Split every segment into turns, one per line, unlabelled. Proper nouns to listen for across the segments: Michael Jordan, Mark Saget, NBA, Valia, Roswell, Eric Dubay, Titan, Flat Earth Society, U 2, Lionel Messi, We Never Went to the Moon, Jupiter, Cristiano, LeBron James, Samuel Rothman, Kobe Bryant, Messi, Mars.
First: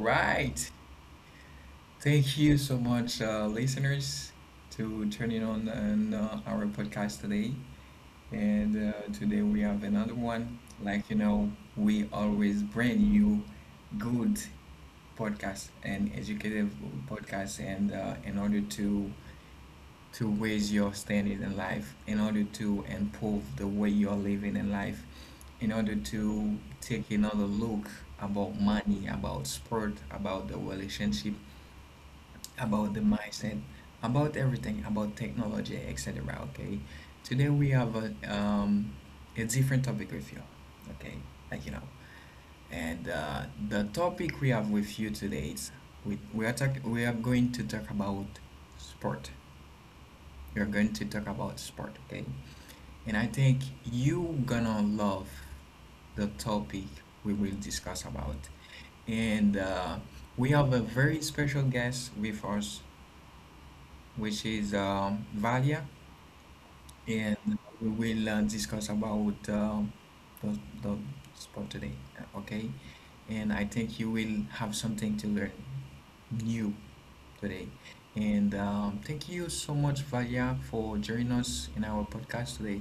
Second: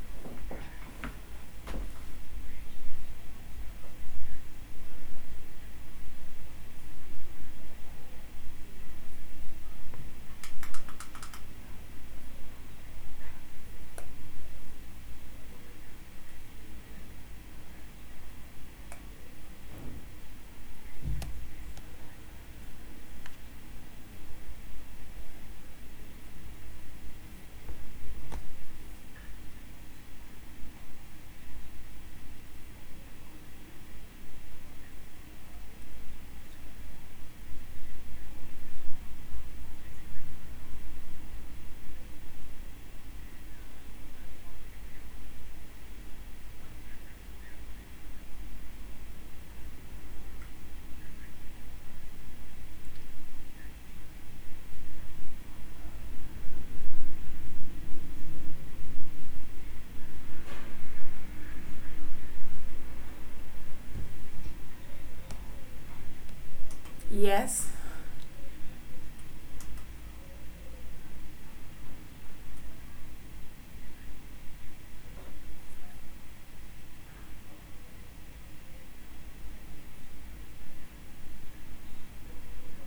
right. Thank you so much, listeners, to turning on and, our podcast today. And today we have another one. Like you know, we always bring you good podcast and educative podcast. And in order to raise your standard in life, in order to improve the way you're living in life, in order to take another look about money, about sport, about the relationship, about the mindset, about everything, about technology, etc. Okay, today we have a different topic with you. Okay, like you know, and the topic we have with you today is we are going to talk about sport. We're going to talk about sport, okay? And I think you gonna love the topic we will discuss about. And we have a very special guest with us, which is Valia, and
Yes,
we will discuss about the sport today, okay? And I think you will have something to learn new today. And thank you so much, Valia, for joining us in our podcast today.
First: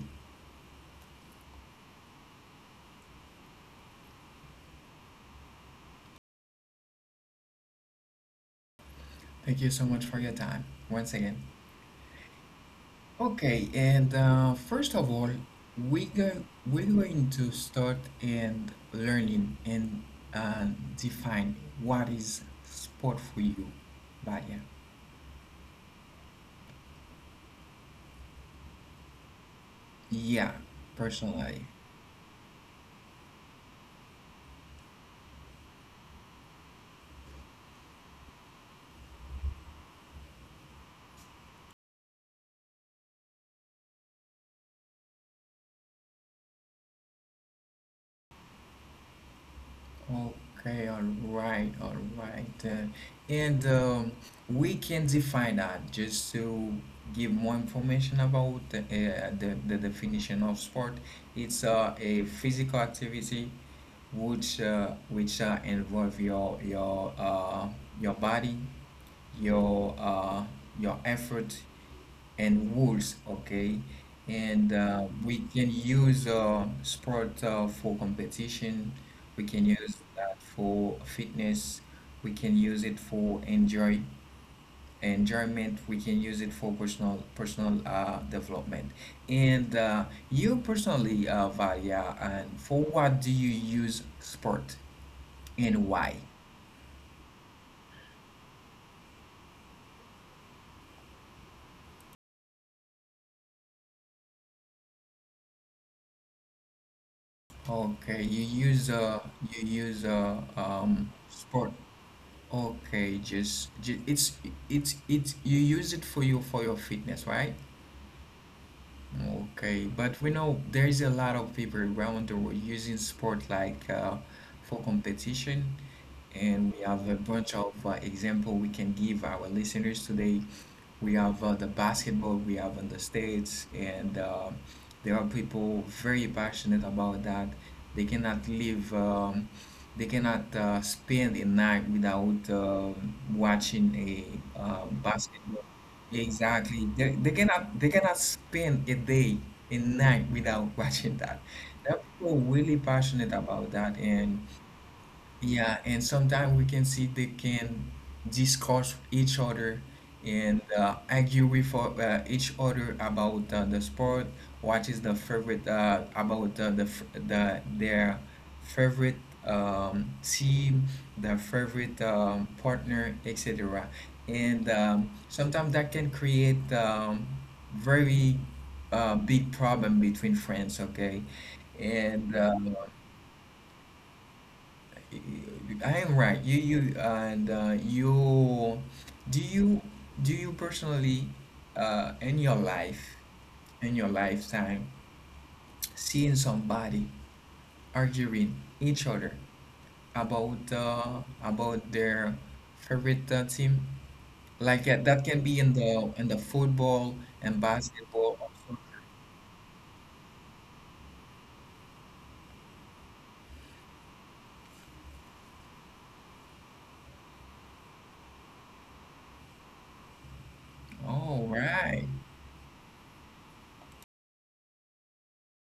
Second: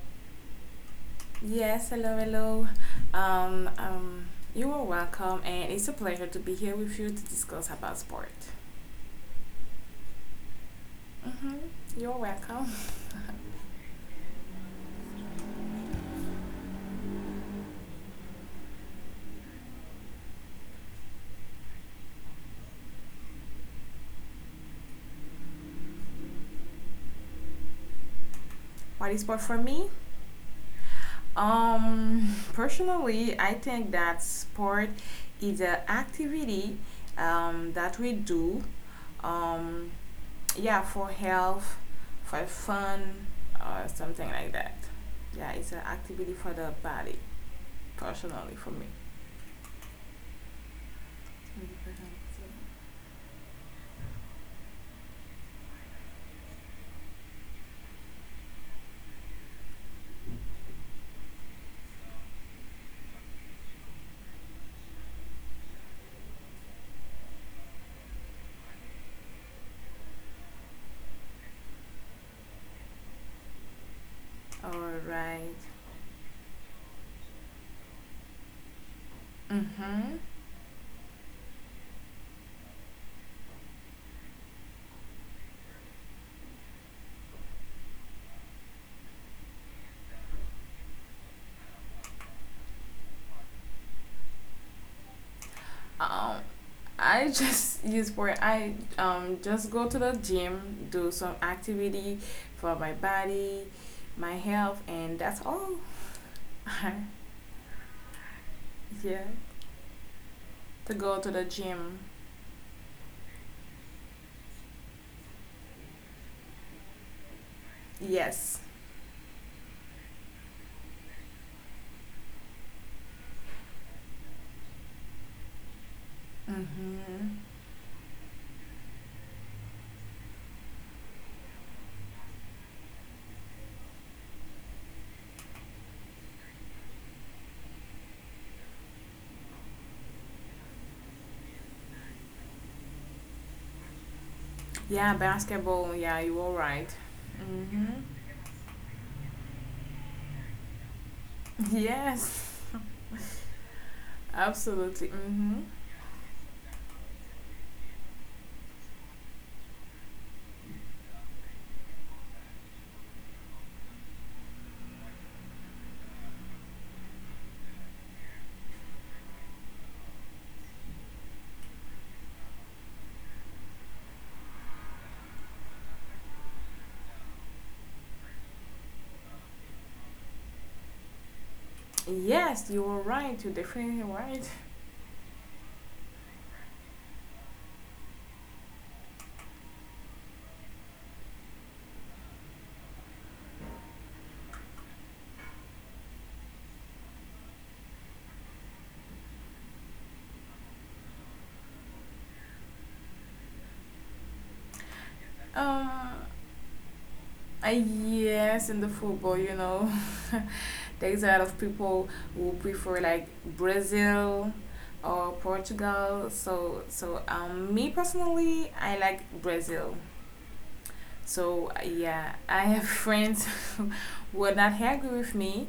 yes, hello, hello. Um, um, you are welcome, and it's a pleasure to be here with you to discuss about sport.
Thank you so much for your time once again.
Mm-hmm. You're welcome.
Okay, and first of all, we're going to start and learning and uh, define what is sport for you, Baya.
What is sport for me?
Yeah, personally.
Personally, I think that sport is an activity that we do, um, yeah, for health, for fun, or something like that. Yeah, it's an activity for the body, personally, for me.
Okay, all
It's gonna
right,
be
all
personal.
right. And we can define that just to give more information about the, the definition of sport. It's a physical activity which involve your your body, your uh, your effort, and wools, okay? And
All
we
right.
can use sport for competition. We can use
Mm-hmm.
that for fitness. We can use it for enjoyment. We can use it for personal development. And you personally, Valia, and for what do you use sport and why?
Um, I just use for I just go to the gym, do some activity for my body, my health, and that's all.
Okay,
Yeah,
you use
to go to the
sport.
gym.
Okay, just it's you use it for your fitness, right?
Yes.
Okay, but we know there is a lot of people around the world using sport like for competition, and we have a
Mm-hmm.
bunch of example we can give our listeners today. We have the basketball we have in the States, and there are people very passionate about that. They cannot live, they cannot spend a night without watching a
Yeah,
basketball.
basketball. Yeah, you all right.
Exactly. They
Mm-hmm.
cannot spend a day and night without watching that. There are people
Yes,
really passionate about that, and
absolutely. Mm-hmm.
yeah, and sometimes we can see they can discuss each other and argue with each other about the sport, what is the favorite about the their favorite team, their favorite partner, etc. And sometimes that can create very big problem between friends. Okay, and
Yes, you are right. You're definitely right.
I am right. You and you do you do you personally in your life in your lifetime seeing somebody arguing each other about their favorite team, like that that can be
Um,
in the football and basketball or
yes, in
soccer.
the football, you know. There's a lot of people who prefer like Brazil or Portugal. So me personally, I like Brazil.
All
So
right,
yeah, I have friends who are not happy with me.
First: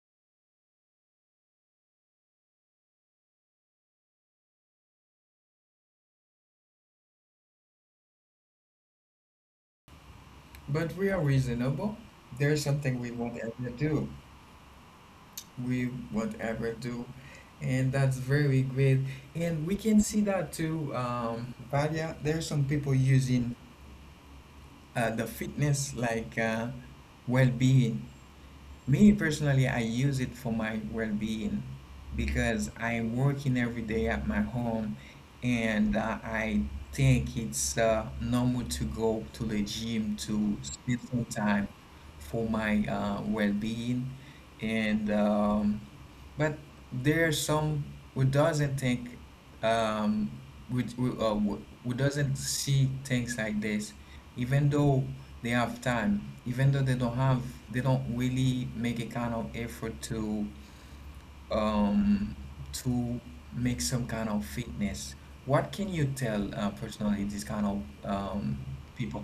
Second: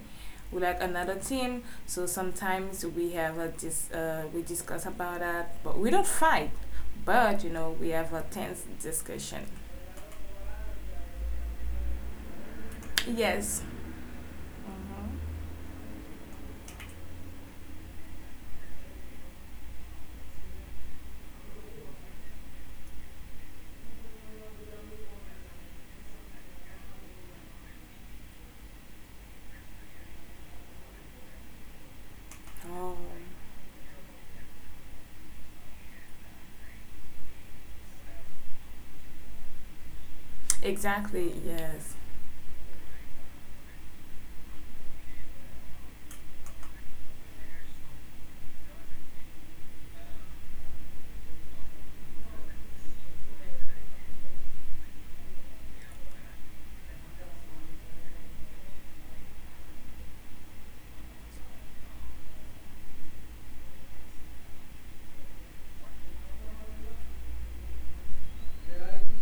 We like another team. So sometimes we have a we discuss about that, but we don't fight. But you know, we have a tense discussion.
but we are reasonable. There's something we want
Yes.
to do with whatever do, and that's very great. And we can see that too, Vadia, there are some people using the fitness like well-being. Me personally, I use it for my well being because
Oh,
I'm working every day at my home, and I think it's normal to go to the gym to spend some
exactly.
time
Yes.
for my well being. And but there are some who doesn't think um, who doesn't see things like this, even though they have time, even though they don't really make a kind of effort um, to make some kind of fitness. What can you tell personally these kind of um, people?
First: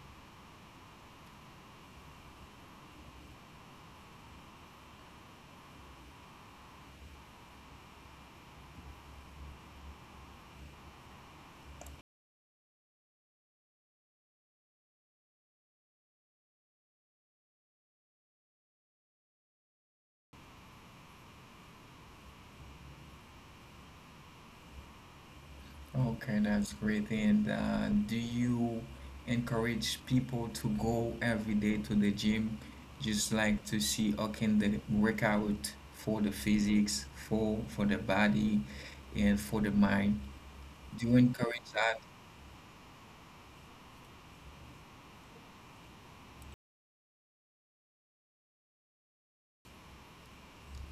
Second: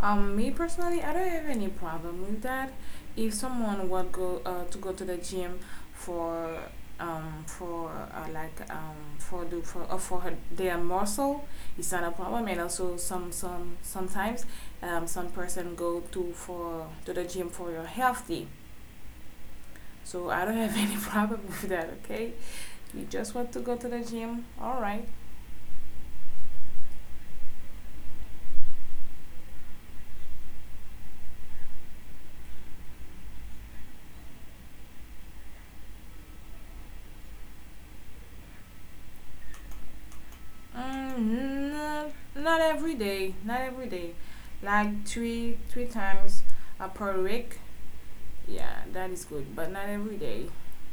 Me personally, I don't have any problem with that. If someone would go to go to the gym for for like for the for her, their muscle, it's not a problem. And also sometimes some person go to for to the gym for your healthy. So I don't have any problem with that. Okay, you just want to go to the gym, all right.
Okay, that's great. And do you encourage people to go every day to the gym, just like to see how can they work out for the physics, for the body, and for the mind? Do encourage that,
No, not every day, not every day, like three times per week. Yeah, that is good, but not every day.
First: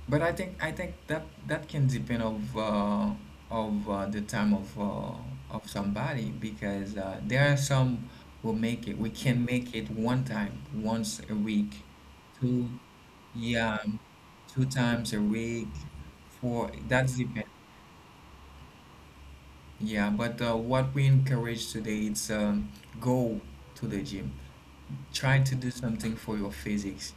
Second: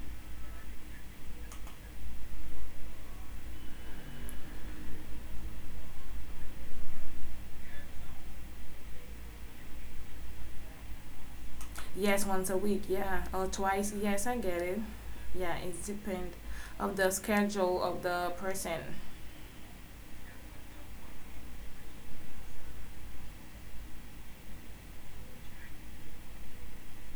but I think that that can depend of the time of somebody, because there are some who make it, one time, once a week,
Yes, once a
two,
week. Yeah, or
yeah,
twice. Yes, I get
two
it.
times a
Yeah,
week.
it depends
For
of the
that's depend.
schedule of the person.
Yeah, but what we encourage today is go to the gym, trying to do something for your physics,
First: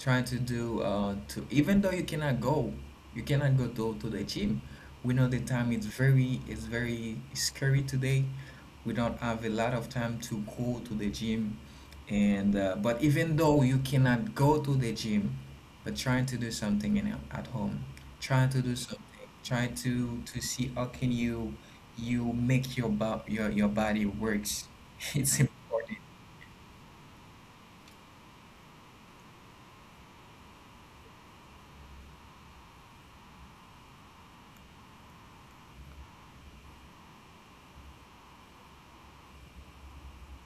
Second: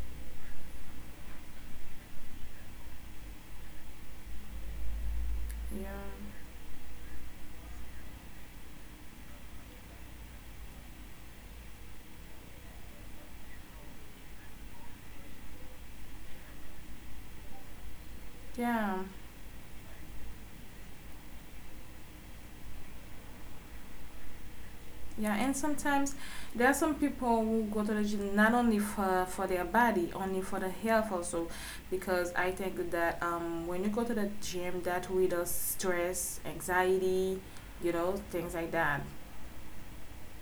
trying to do to even though you cannot go to the gym. We know the time is
Yeah,
very scary today. We don't have a lot of time to go to the gym, and but even though you cannot go to the gym, but trying to do something in at home, trying to do
yeah.
something, trying to see how can you make your your body works.
Yeah,
It's
and
important.
sometimes there are some people who go to the gym not only for their body, only for the health also, because I think that when you go to the gym, that reduces stress, anxiety, things like that.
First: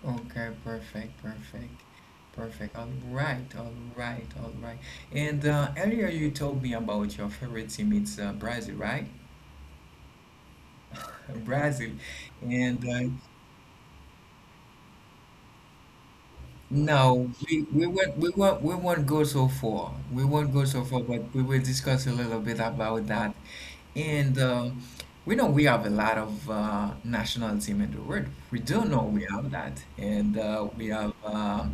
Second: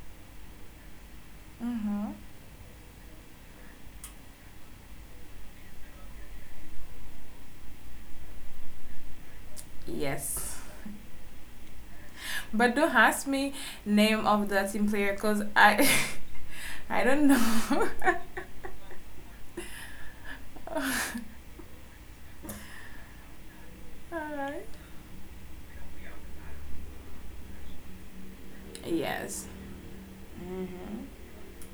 Okay, perfect, perfect,
Mm-hmm.
perfect. All right, all right, all right. And earlier you told me about your favorite team. It's Brazil, right?
Yes,
Brazil.
but
And
don't ask me name of the team player, cause I I don't
no, we
know.
won't go so far. We won't go so far, but we will discuss a little bit about that. And
Alright.
we know we have a lot of national team in the world. We do know we
Yes.
have that, and we
Mm-hmm.
have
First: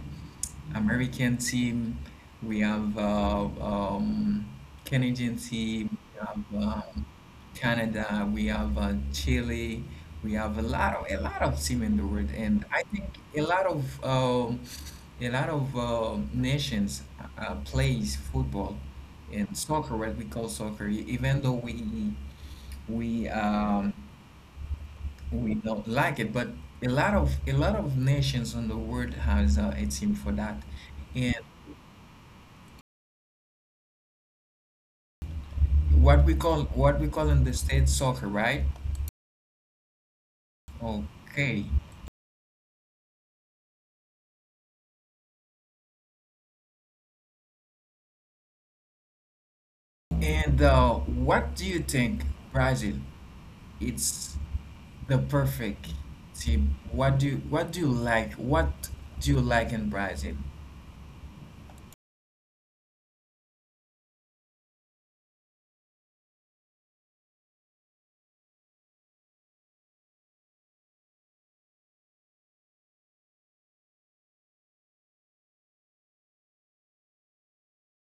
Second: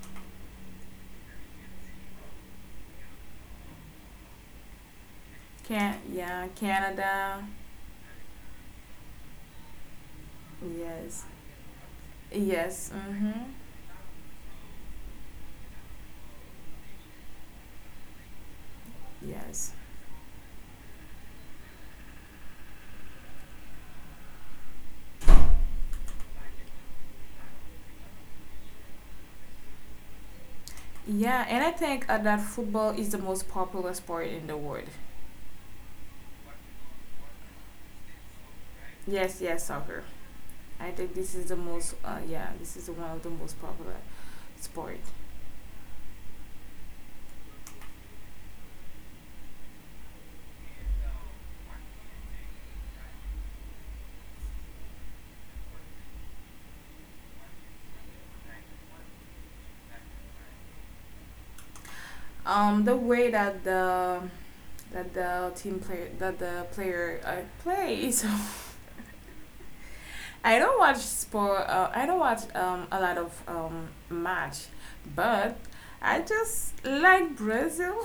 American team, we have Canadian team, we have
Canada.
Canada, we have Chile, we have a
Yes.
lot of team in the world, and I
Yes.
think
Mm-hmm.
a lot of um, a lot of nations plays football and
Yes.
soccer, what we call soccer, even though we we um, we don't like it, but a lot of nations in the world has a team for that, and
Yeah, and I think that football is the most popular sport in the world.
what we call in the States soccer, right?
Yes, yes, soccer. I think this is the
Okay.
most. Yeah, this is one of the most popular sport.
And what do you think, Brazil? It's the perfect team. What do you like? What do you like in Brazil?
The way that the player plays. I don't watch sport. I don't watch a lot of match, but I just like Brazil.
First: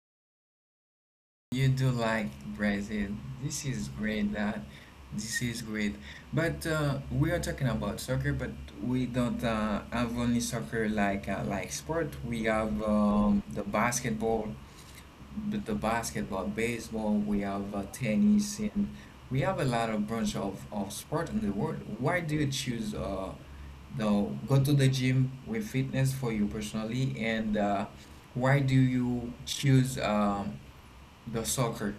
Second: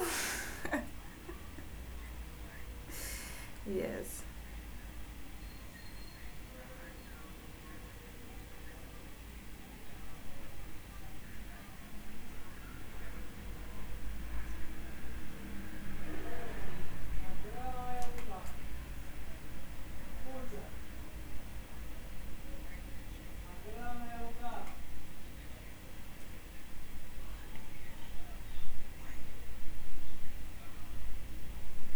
You do like Brazil. This is
yes.
great. That this is great. But we are talking about soccer, but we don't have only soccer like sport. We have the basketball. The basketball, baseball, we have tennis, and we have a lot of of sport in the world. Why do you choose the go to the gym with fitness for you personally, and why do you choose the soccer?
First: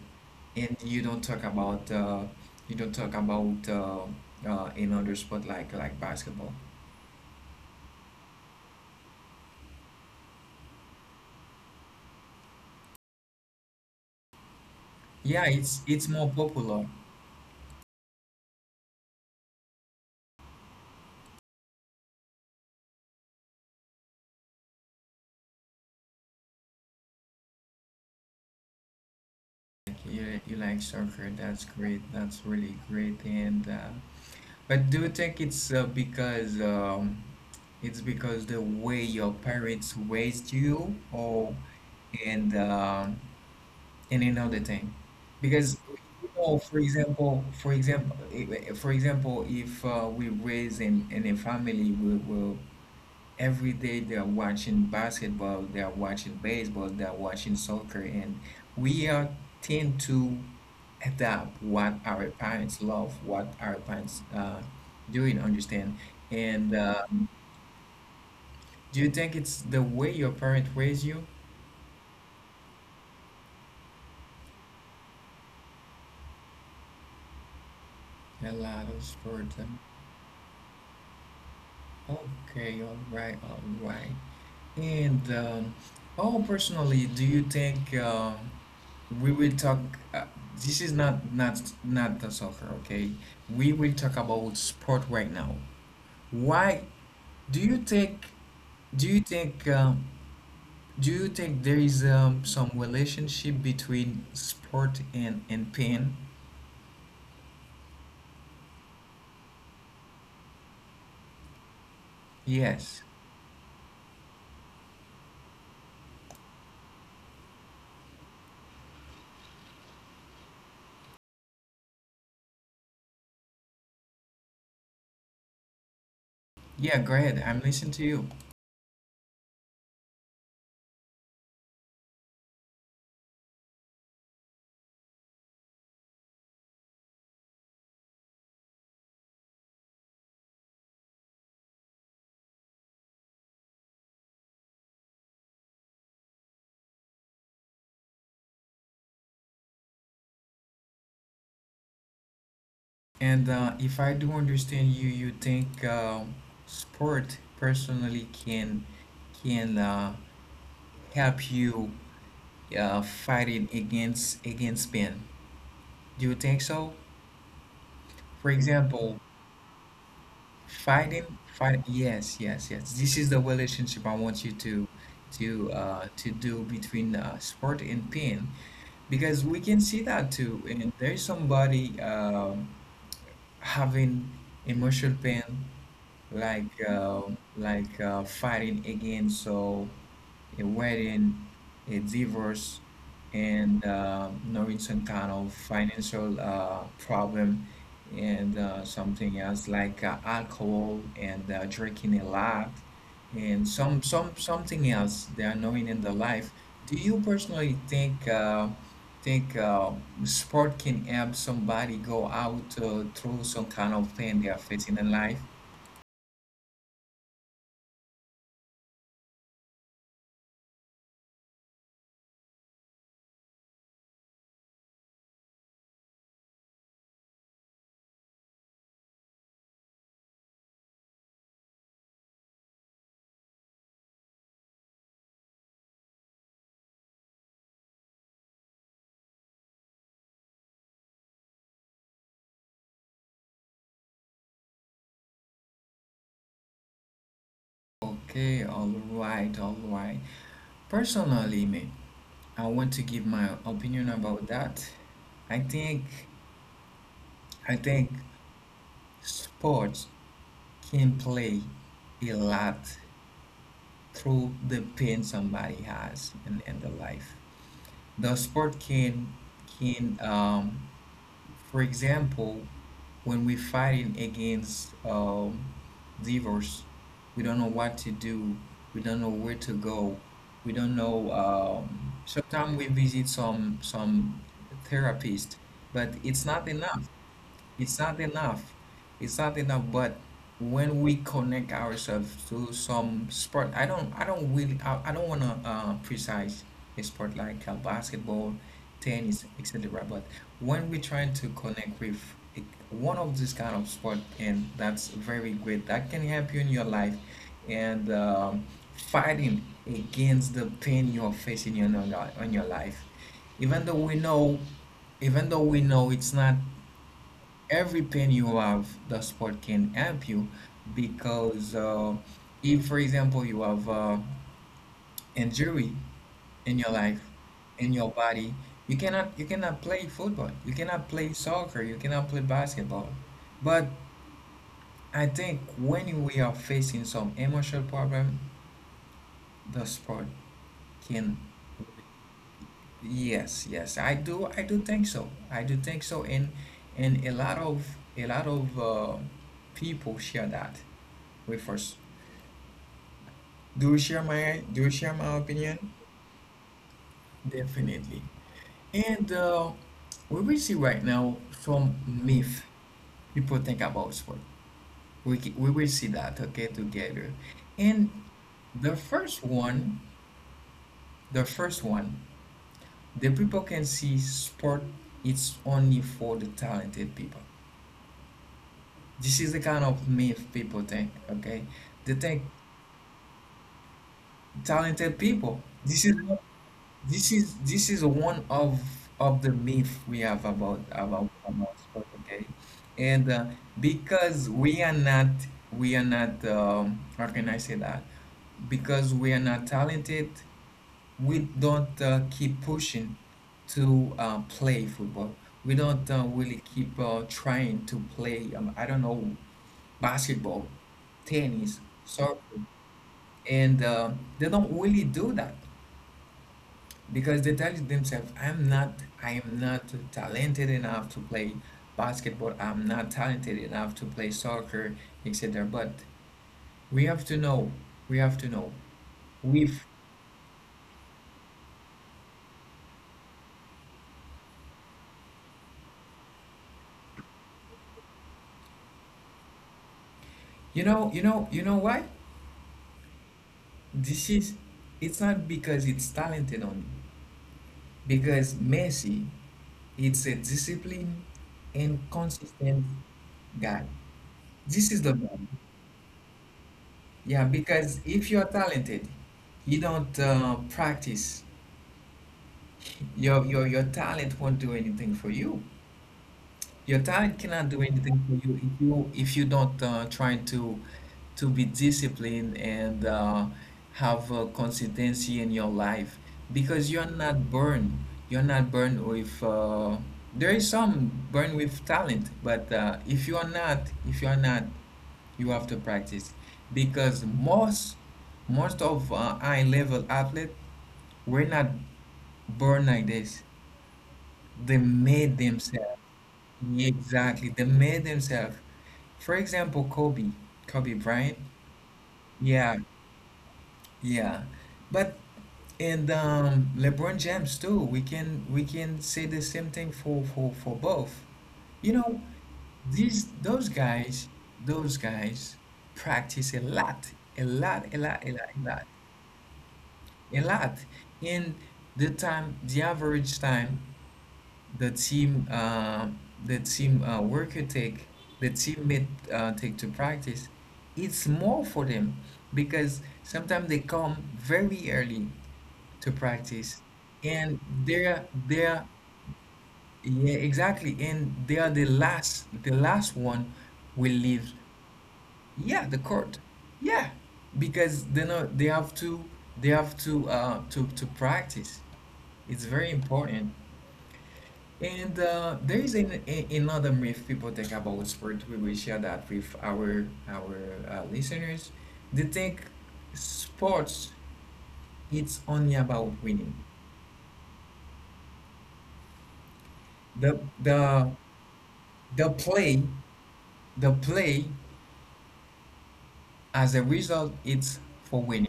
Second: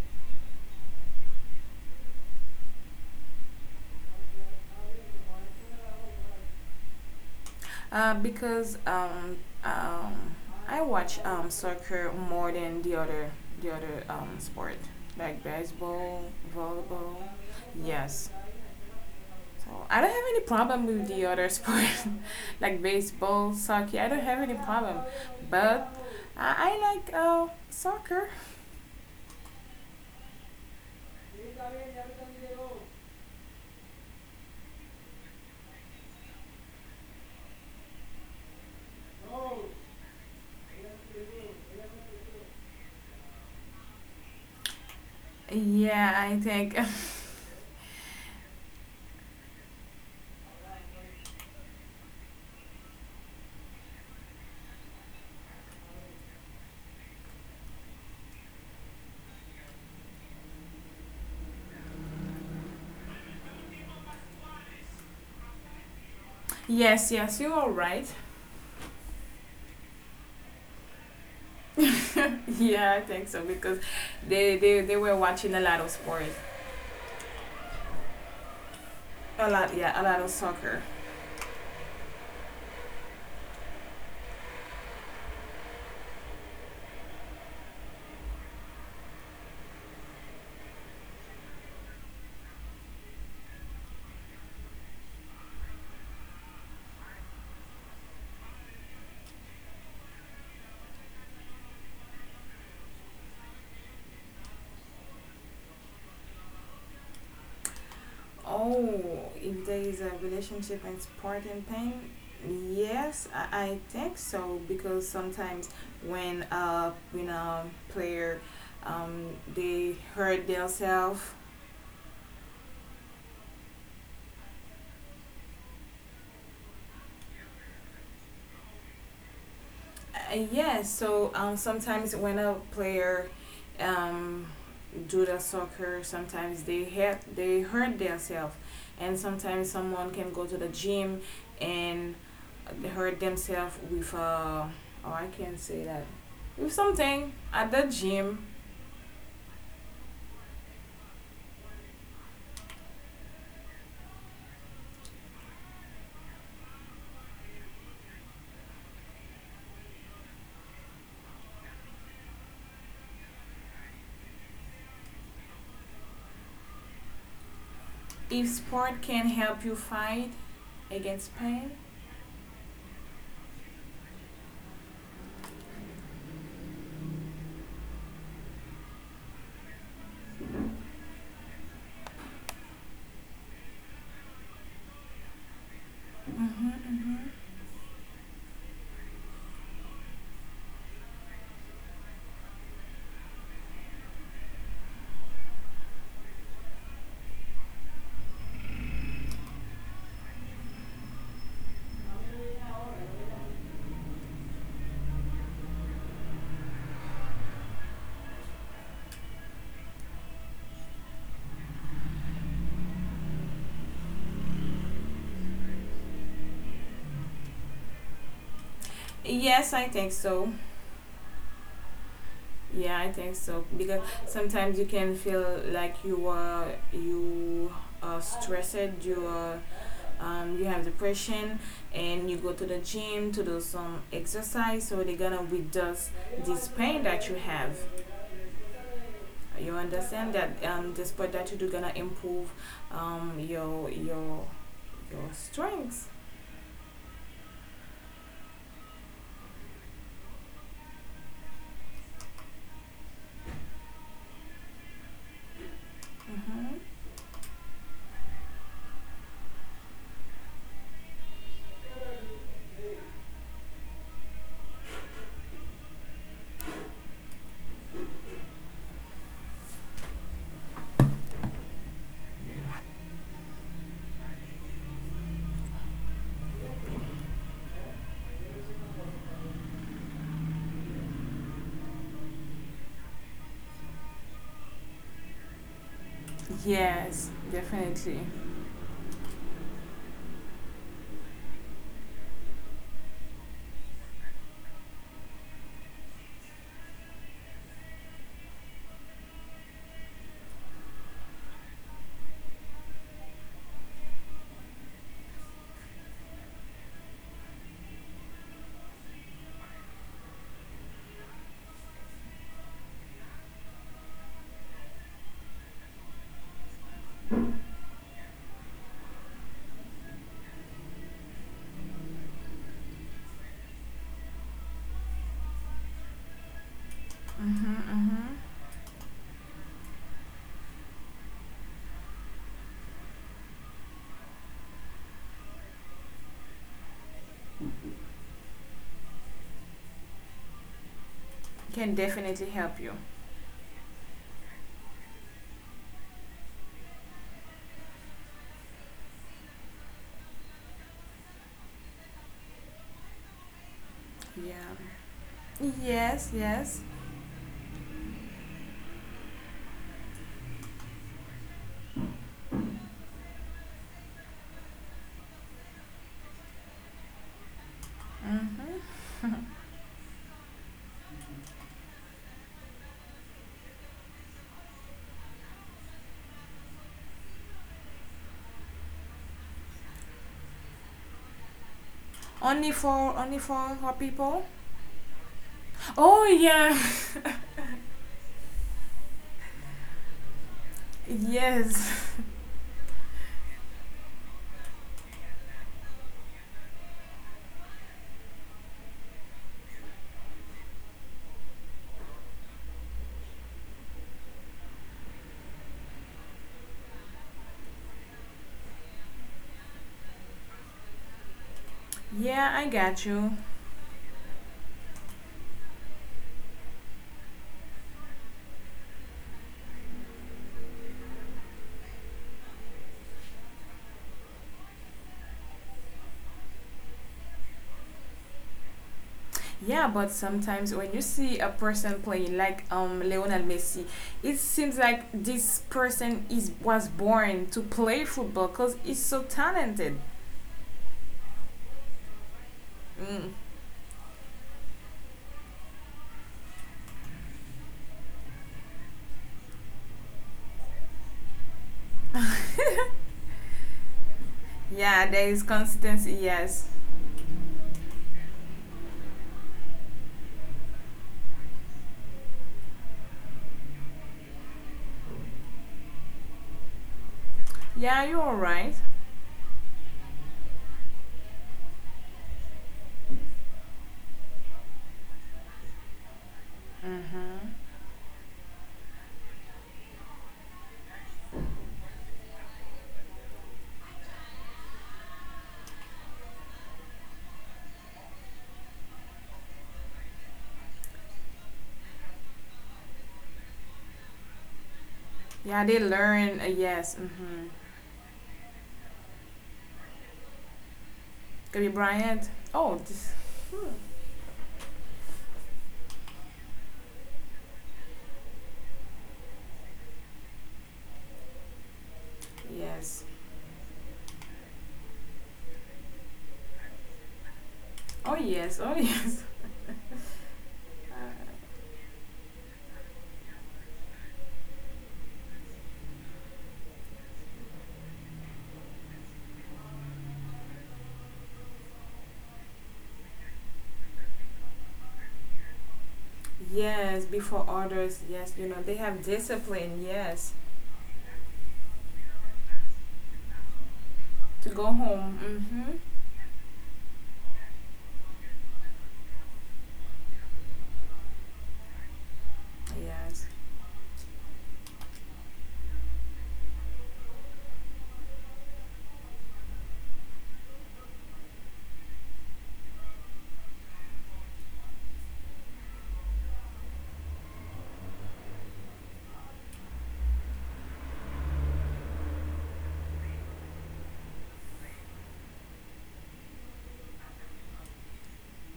And you don't talk about another sport like basketball.
Because um, I watch soccer more than the other sport
Yeah,
like
it's more
baseball,
popular.
volleyball. Yes. So I don't have any problem with the other sport like baseball, soccer. I don't have any problem, but I like soccer.
Like, you like soccer? That's great. That's really great. And but do you think it's because it's because the way your parents raised you, or and and another thing? Because
Yeah,
you
I
know,
think.
for example, for example, if we raise in a family, we will every day they are watching basketball, they are watching baseball, they are watching soccer, and we are tend to adapt what our parents love, what our parents doing, understand. And
Yes, yes, you are right.
do you think it's the way your parents raise you?
yeah, I think so because they were watching a lot of sports,
A lot of
a
sports.
lot, yeah, a lot of soccer.
Okay, all right, all right. And how personally do you think? We will talk uh, this is not the soccer, okay, we will talk about sport right now. Why do you think do you think do you think there is some relationship between sport and pain?
Oh, if there is a relationship and sport and pain,
Yes,
yes, I think so because sometimes when a player um they hurt themselves.
yeah, go ahead, I'm listening to you.
Sometimes when a player um, do the soccer, sometimes they hurt themselves, and sometimes someone can go to the gym and hurt themselves with oh I can't say that with something at the gym.
And if I do understand you, you think sport personally can help you fighting against pain. Do you think so? For
If sport
example,
can help you fight against pain,
fight. Yes, yes, yes. This is the relationship I want you to do between sport and pain, because we can see that too. And there's somebody having emotional pain, like, fighting against so a wedding, a divorce, and knowing some kind of financial problem, and something else like alcohol and drinking a lot, and some something else they are knowing in the life. Do you personally think think uh, sport can help somebody go out through some kind of pain they are facing in life?
yes, I think so. Yeah, I think so because sometimes you can feel like you are stressed, you are you have depression, and you go to the gym to do some exercise, so they're gonna reduce this pain that you have. You understand that the sport that you do gonna improve um, your your your strengths.
Okay, alright, alright. Personally, man, I want to give my opinion about that. I think I think sports can play a lot through the pain somebody has in the life. The sport can for example, when we're fighting against divorce, we don't know what to do. We don't know where to go. We don't know. Sometimes we visit some therapist, but it's not enough
Yes,
it's not
definitely
enough. It's not enough, but when we connect ourselves to some sport, I don't wanna precise a sport like basketball, tennis, etc. But when we try to connect with it- one of this kind of sport, and that's very great. That can help you in your life, and fighting against the pain you're facing in your on your life even though we know even though we know it's not every penny you have. The sport can help you because if for example you have injury in your life, in your body, you cannot, you cannot play football, you cannot play soccer, you cannot play basketball. But I think when we are facing some emotional problem, the sport can.
can definitely help you.
Yes, yes, I do think so, I do think so. And a lot of people share that with us. Do you
Yeah.
share my opinion?
Yes. Yes.
Definitely. And we will see right now from myth people think about sport. We will see that okay together. And
Mhm.
the first one, the first one, the people can see sport. It's only for the talented people. This is the kind of myth people think. Okay, they think
Only for only for hot people.
talented people.
Oh yeah,
This is one of the myth we have about about
yes,
sport, okay? And because we are not how can I say that? Because we are not talented, we don't keep pushing to play football. We don't really keep trying to play. I don't know, basketball, tennis,
yeah, I
soccer,
got you.
and they don't really do that because they tell themselves I am not talented enough to play basketball, I'm not talented enough to play soccer, etc. But we have to know, we have to know
Yeah,
we've.
but sometimes when you see a person playing like Lionel Messi, it seems like this person is was born to play football because he's so talented.
You know, you know why.
Mm.
This is, it's not because it's talented only. Because Messi, it's a disciplined and consistent guy. This is
Yeah,
the
there is
one.
consistency. Yes.
Yeah, because if you're talented, you don't practice. Your talent won't do anything for you. Your talent cannot do
Yeah, you're
anything
all
for you
right.
if you don't try to be disciplined and have consistency in your life, because you're not born. You're not born with. There is some born with talent, but if you are not, you have to practice, because most most of high level athlete were not born like this. They made
Yeah, they
themselves.
learn.
Yeah,
Yes. Mm-hmm.
exactly. They made themselves. For example, Kobe, Kobe Bryant.
Kobe Bryant. Oh,
Yeah,
this. Hmm,
yeah. But and LeBron James too. We can say the same thing for for both. You know,
Yes.
these those guys practice a lot, a lot, a
Oh
lot, a lot,
yes.
a
Oh
lot,
yes.
a lot. And the average time the team uh, the team worker take, the teammate take to practice, it's more for them, because sometimes they come very early to practice.
Yes, before
And
others.
they're
Yes, you know they
they're
have discipline. Yes,
yeah, exactly, and they are the last, the last one will
to
leave,
go home. Mhm.
yeah, the court. Yeah, because they know they have to, they have to practice. It's very
Yes.
important. And there is another myth people think about sport. We will share that with our listeners. They think sports, it's only about winning. The the the play the play as a result, it's for winning.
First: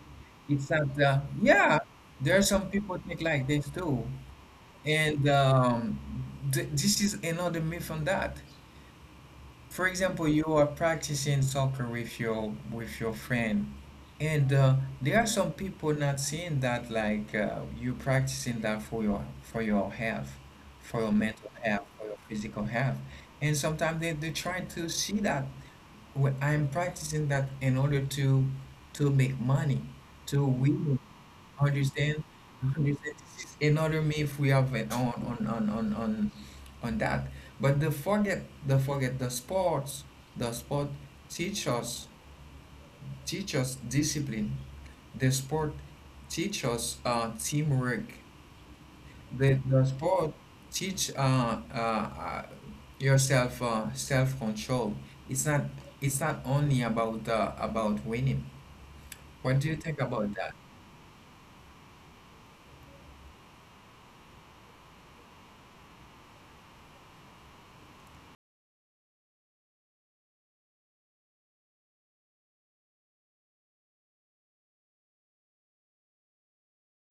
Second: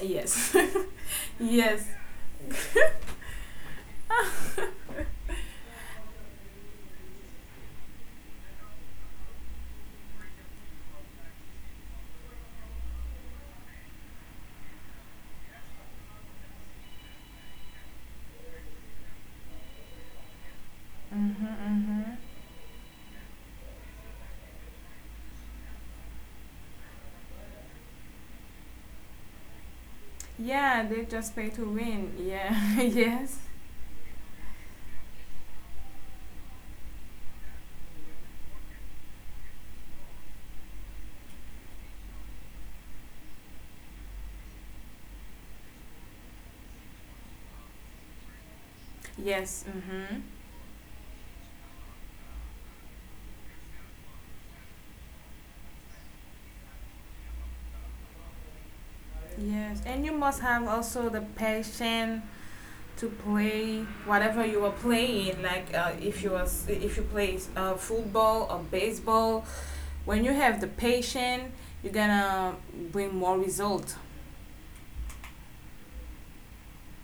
Yes.
It's not the yeah.
yes.
There are some people think like this too, and this is another myth on that. For example, you are practicing soccer with your friend, and there are some people not seeing that like you practicing that for your health, for your mental health, for your physical health, and sometimes they try to see that, "Well, I'm practicing that in order to make money, to
Yeah,
win."
they just pay to win.
Understand?
Yeah.
Understand?
yes.
This is another myth we have on on that. But the sport teach us, teach us discipline. The sport teach us teamwork. The
Yes.
the sport
Mhm.
teach yourself self control. It's not, it's not only about winning. What do you
Yes,
think
and you
about
must
that?
have also the passion to play whatever you are playing. Like if you play football or baseball, when you have the passion, you're gonna bring more result.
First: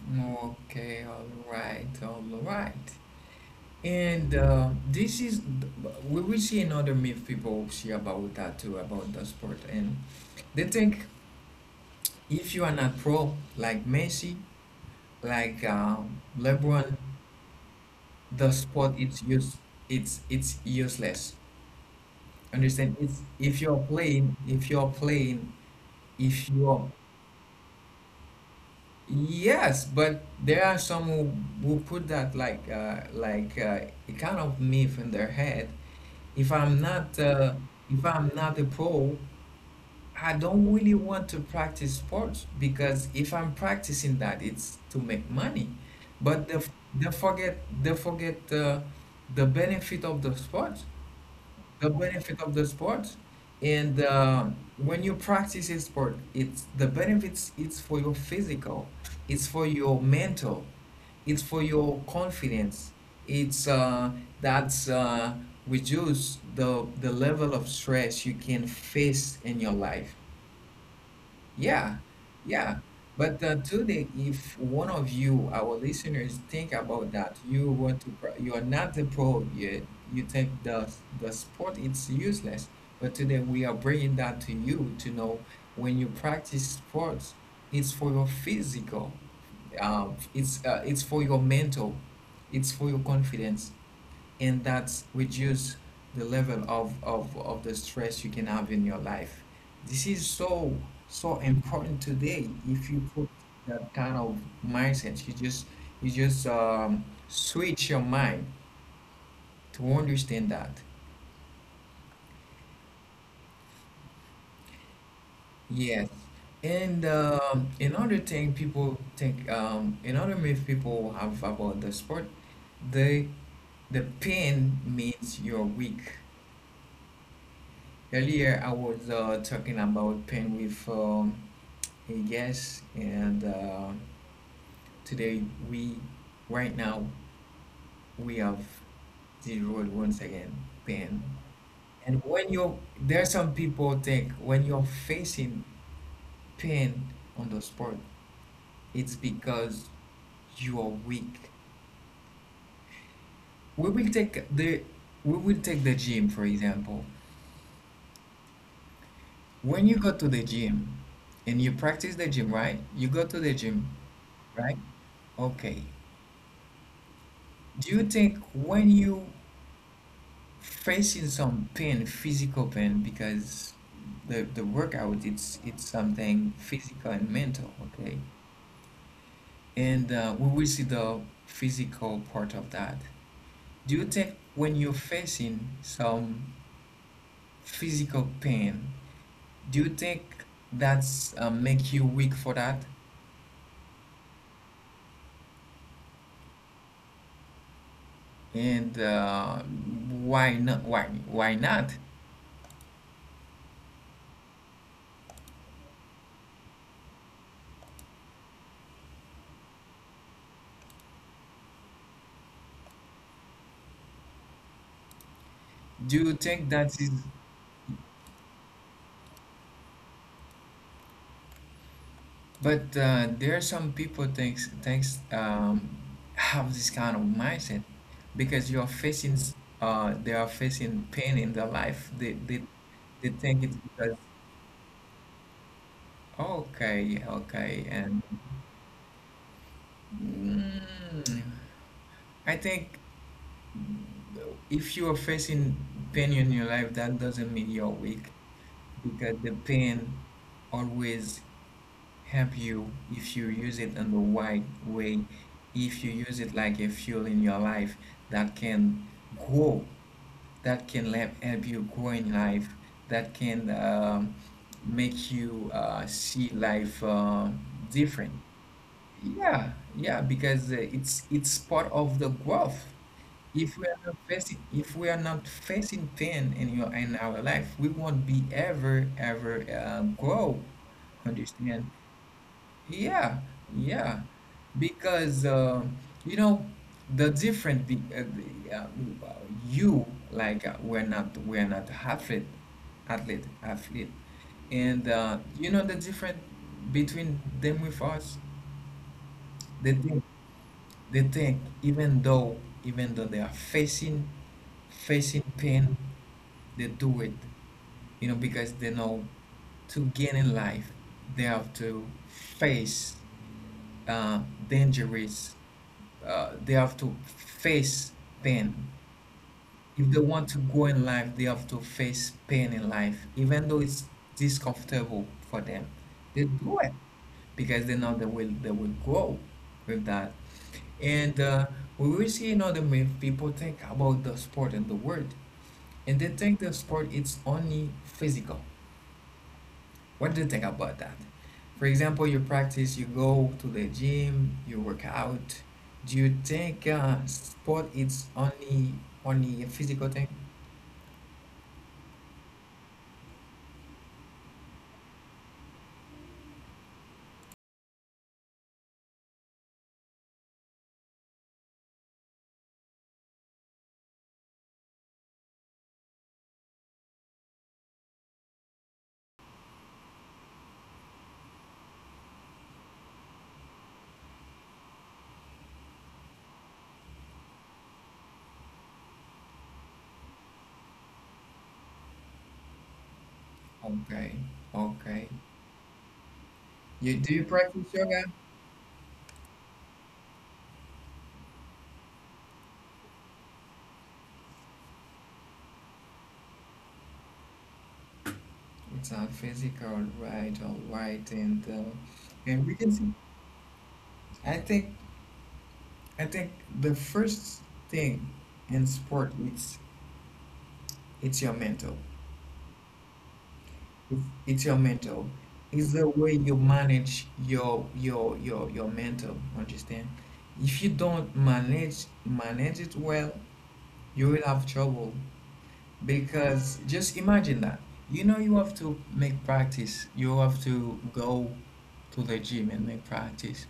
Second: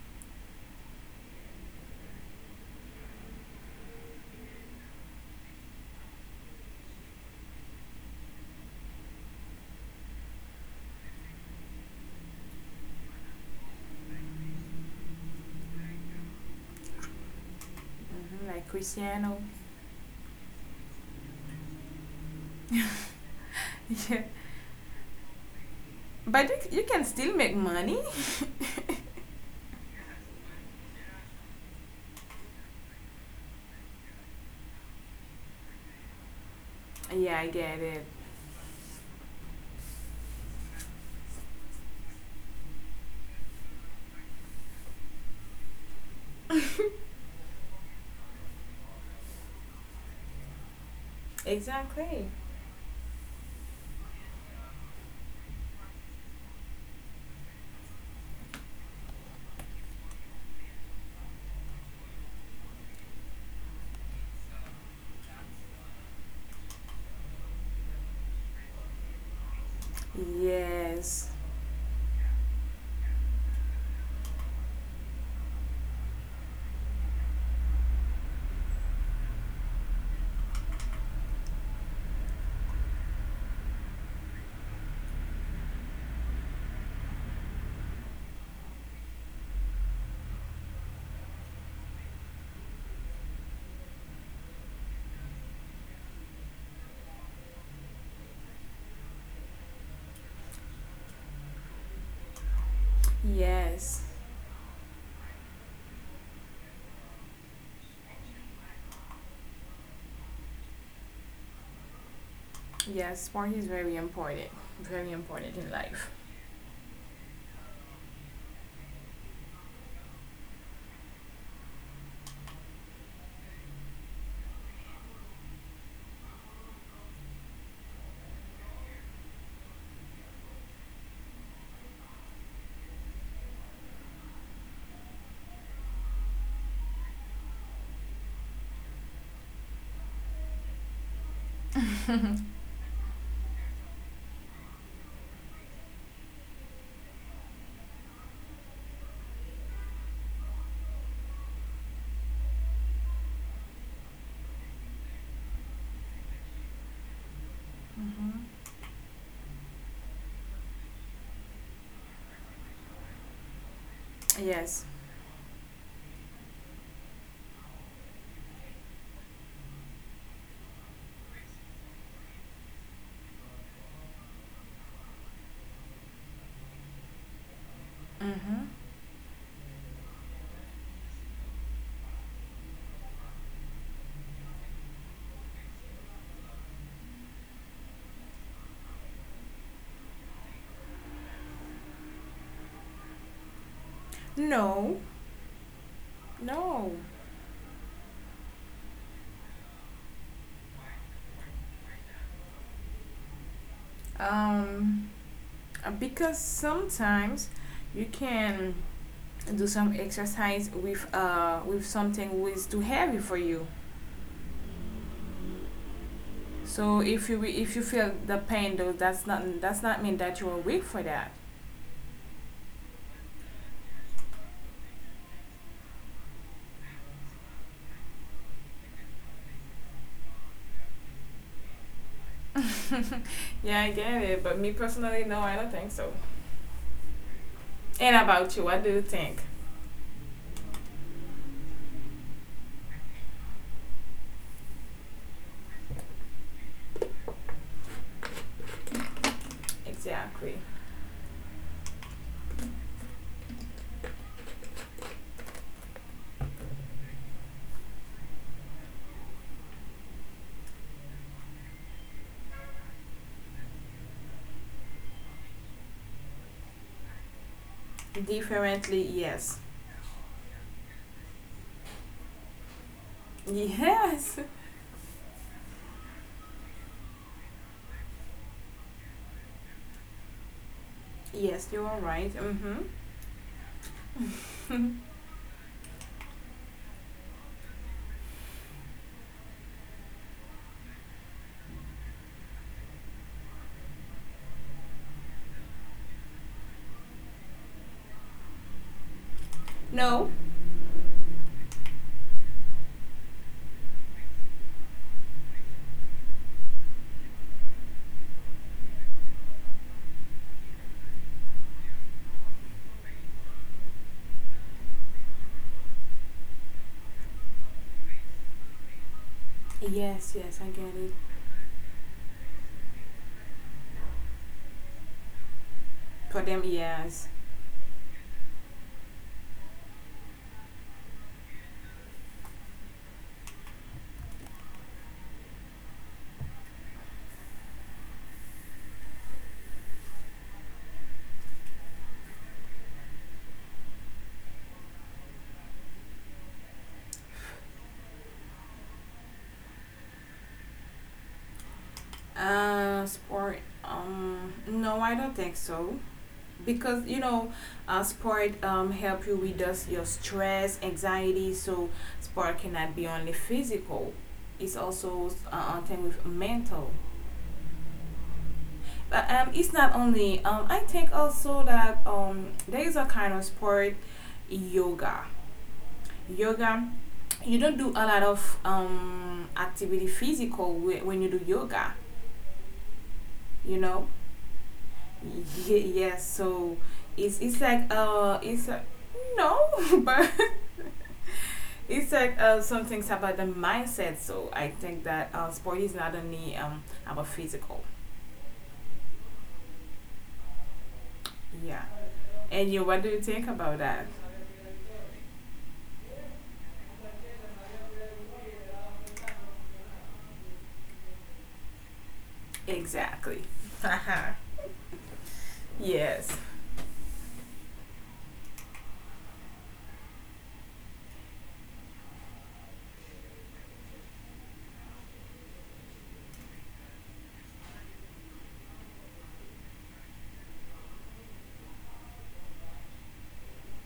Okay, all right, all right. And we will see another myth people see about that too, about the sport. And they think if you are not pro, like Messi, like LeBron,
Mhm,
the
like
sport it's
Cristiano.
use, it's useless. Understand? It's if you're
Yeah.
playing,
But
if
you
you're
can still make money.
yes, but there are some who put that like a kind of myth in their head. If I'm not
Yeah, I
uh,
get it.
if I'm not a pro, I don't really want to practice sports because if I'm practicing that, it's to make money. But they they forget the benefit of the sport, the
Exactly.
benefit of the sport and when you practice a sport, it's the benefits, it's for your physical, it's for your mental, it's for your confidence, it's that's reduce the level of stress you can face in your life.
Yes,
Yeah, yeah. But today, if one of you, our listeners, think about that, you want to, you are not the pro yet. You think the sport is useless. But today we are bringing that to you to know, when you practice sports, it's for your physical, it's for your mental, it's for your confidence, and that's reduce the level of, of the stress you can have in your life. This is so so important today. If you put
yes,
that kind of mindset, you just switch your mind to understand that.
yes. Sport is very important. Very important in life.
Yes, and another thing people think, another myth people have about the sport, the the pain means you're weak. Earlier, I was talking about pain with yes, and today we, right now, we have the road once again, pain. And when you, there are some people think when you're facing pain on the sport, it's because you are weak. We will take the, we will take the gym for example. When you go to the gym, and you practice the gym, right? You go to the gym,
Yes.
right? Okay. Do you think when you facing some pain, physical pain, because the workout, it's something physical and mental, okay?
Mm-hmm.
And we will see the physical part of that. Do you think when you're facing some physical pain, do you think that's make you weak for that?
No, no.
And why not? Why not?
Um, because sometimes you can do some exercise with something who is too heavy for you.
Do you think
So
that is?
if you feel the pain though, that's not mean that you are weak for that.
But there are some people thinks thinks have this kind of mindset because you are facing they are facing pain in their life. They they think
yeah, I
it's
get
because
it, but me personally, no, I don't think so.
okay, okay
And
and
about you, what do you think?
mm, I think if you are facing pain in your life, that doesn't mean you're weak, because the pain
Exactly.
always help you if you use it in the right way, if you use it like a fuel in your life, that can grow, that can help, help you grow in life, that can make you see life different.
Differently, yes.
Yeah, yeah, because it's part of the growth. If we are not
Yes.
facing, if we are not facing pain in your in our life, we won't be ever ever grow.
Yes, you are
Understand?
right. Mm-hmm.
Yeah, yeah, because you know the different be, the, you like we're not, we're not athlete, athlete, athlete, and you know the different between them with us. They
No.
think they think even though they are facing pain, they do it, you know, because they know to gain in life they have to face uh, dangerous they have to face pain. If they
Yes, yes,
want
I
to
get
go
it.
in life, they have to face pain in life, even though it's discomfortable for them.
For
They
them,
do it
yes.
because they know they will grow with that. And we will see, you know, the myth people think about the sport and the world, and they think the sport it's only physical. What do you think about that? For example, you practice, you go to the gym, you work out. Do you think sport is only only a physical thing?
Sport. No, I don't think so. Because you know, sport help you reduce your stress, anxiety. So sport cannot be only physical. It's also a thing with mental. But, it's not only. I think also that there is a kind of sport, yoga. Yoga, you don't do a lot of activity physical when you do yoga. You know,
Okay, okay.
Ye- yes. So
You do you
it's like
practice yoga?
it's no, but it's like some things about the mindset. So I think that sport is not only about physical.
It's not physical, right? All right,
Yeah. And
and
you,
we
what
can
do you
see.
think about that?
I think I think the first thing in sport, it's your mental.
Exactly. Uh-huh.
It's, it's your mental. It's the
Yes.
way you manage your your mental. Understand? If you don't manage it well, you will have trouble because just imagine that. You know you have to make practice. You have to go to the gym and make practice,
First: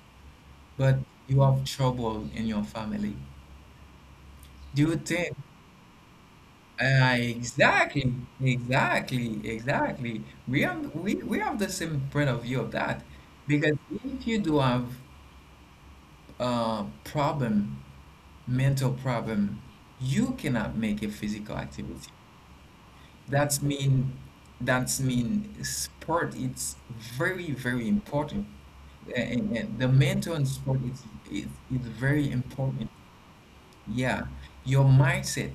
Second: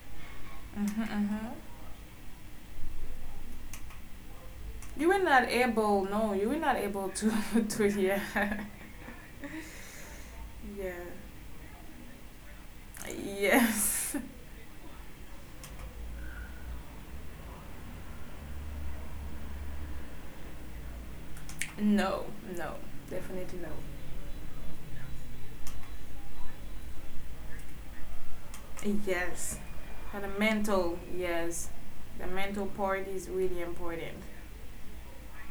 but you
Mm-hmm.
have trouble in your family. Do you
You were
think?
not able, no, you were not able
Uh,
to, to
exactly,
hear.
exactly, exactly. We
Yeah.
have we, we have the same point of view of that
yeah.
because
Yes.
if you do have a problem, mental problem, you cannot make a physical activity.
No, no, definitely
That's
no.
mean that's mean sport. It's very very important. And,
Yes.
and the
And
mental
the
and sport is
mental,
is
yes.
is very
The mental
important.
part is really important.
Yeah, your mindset,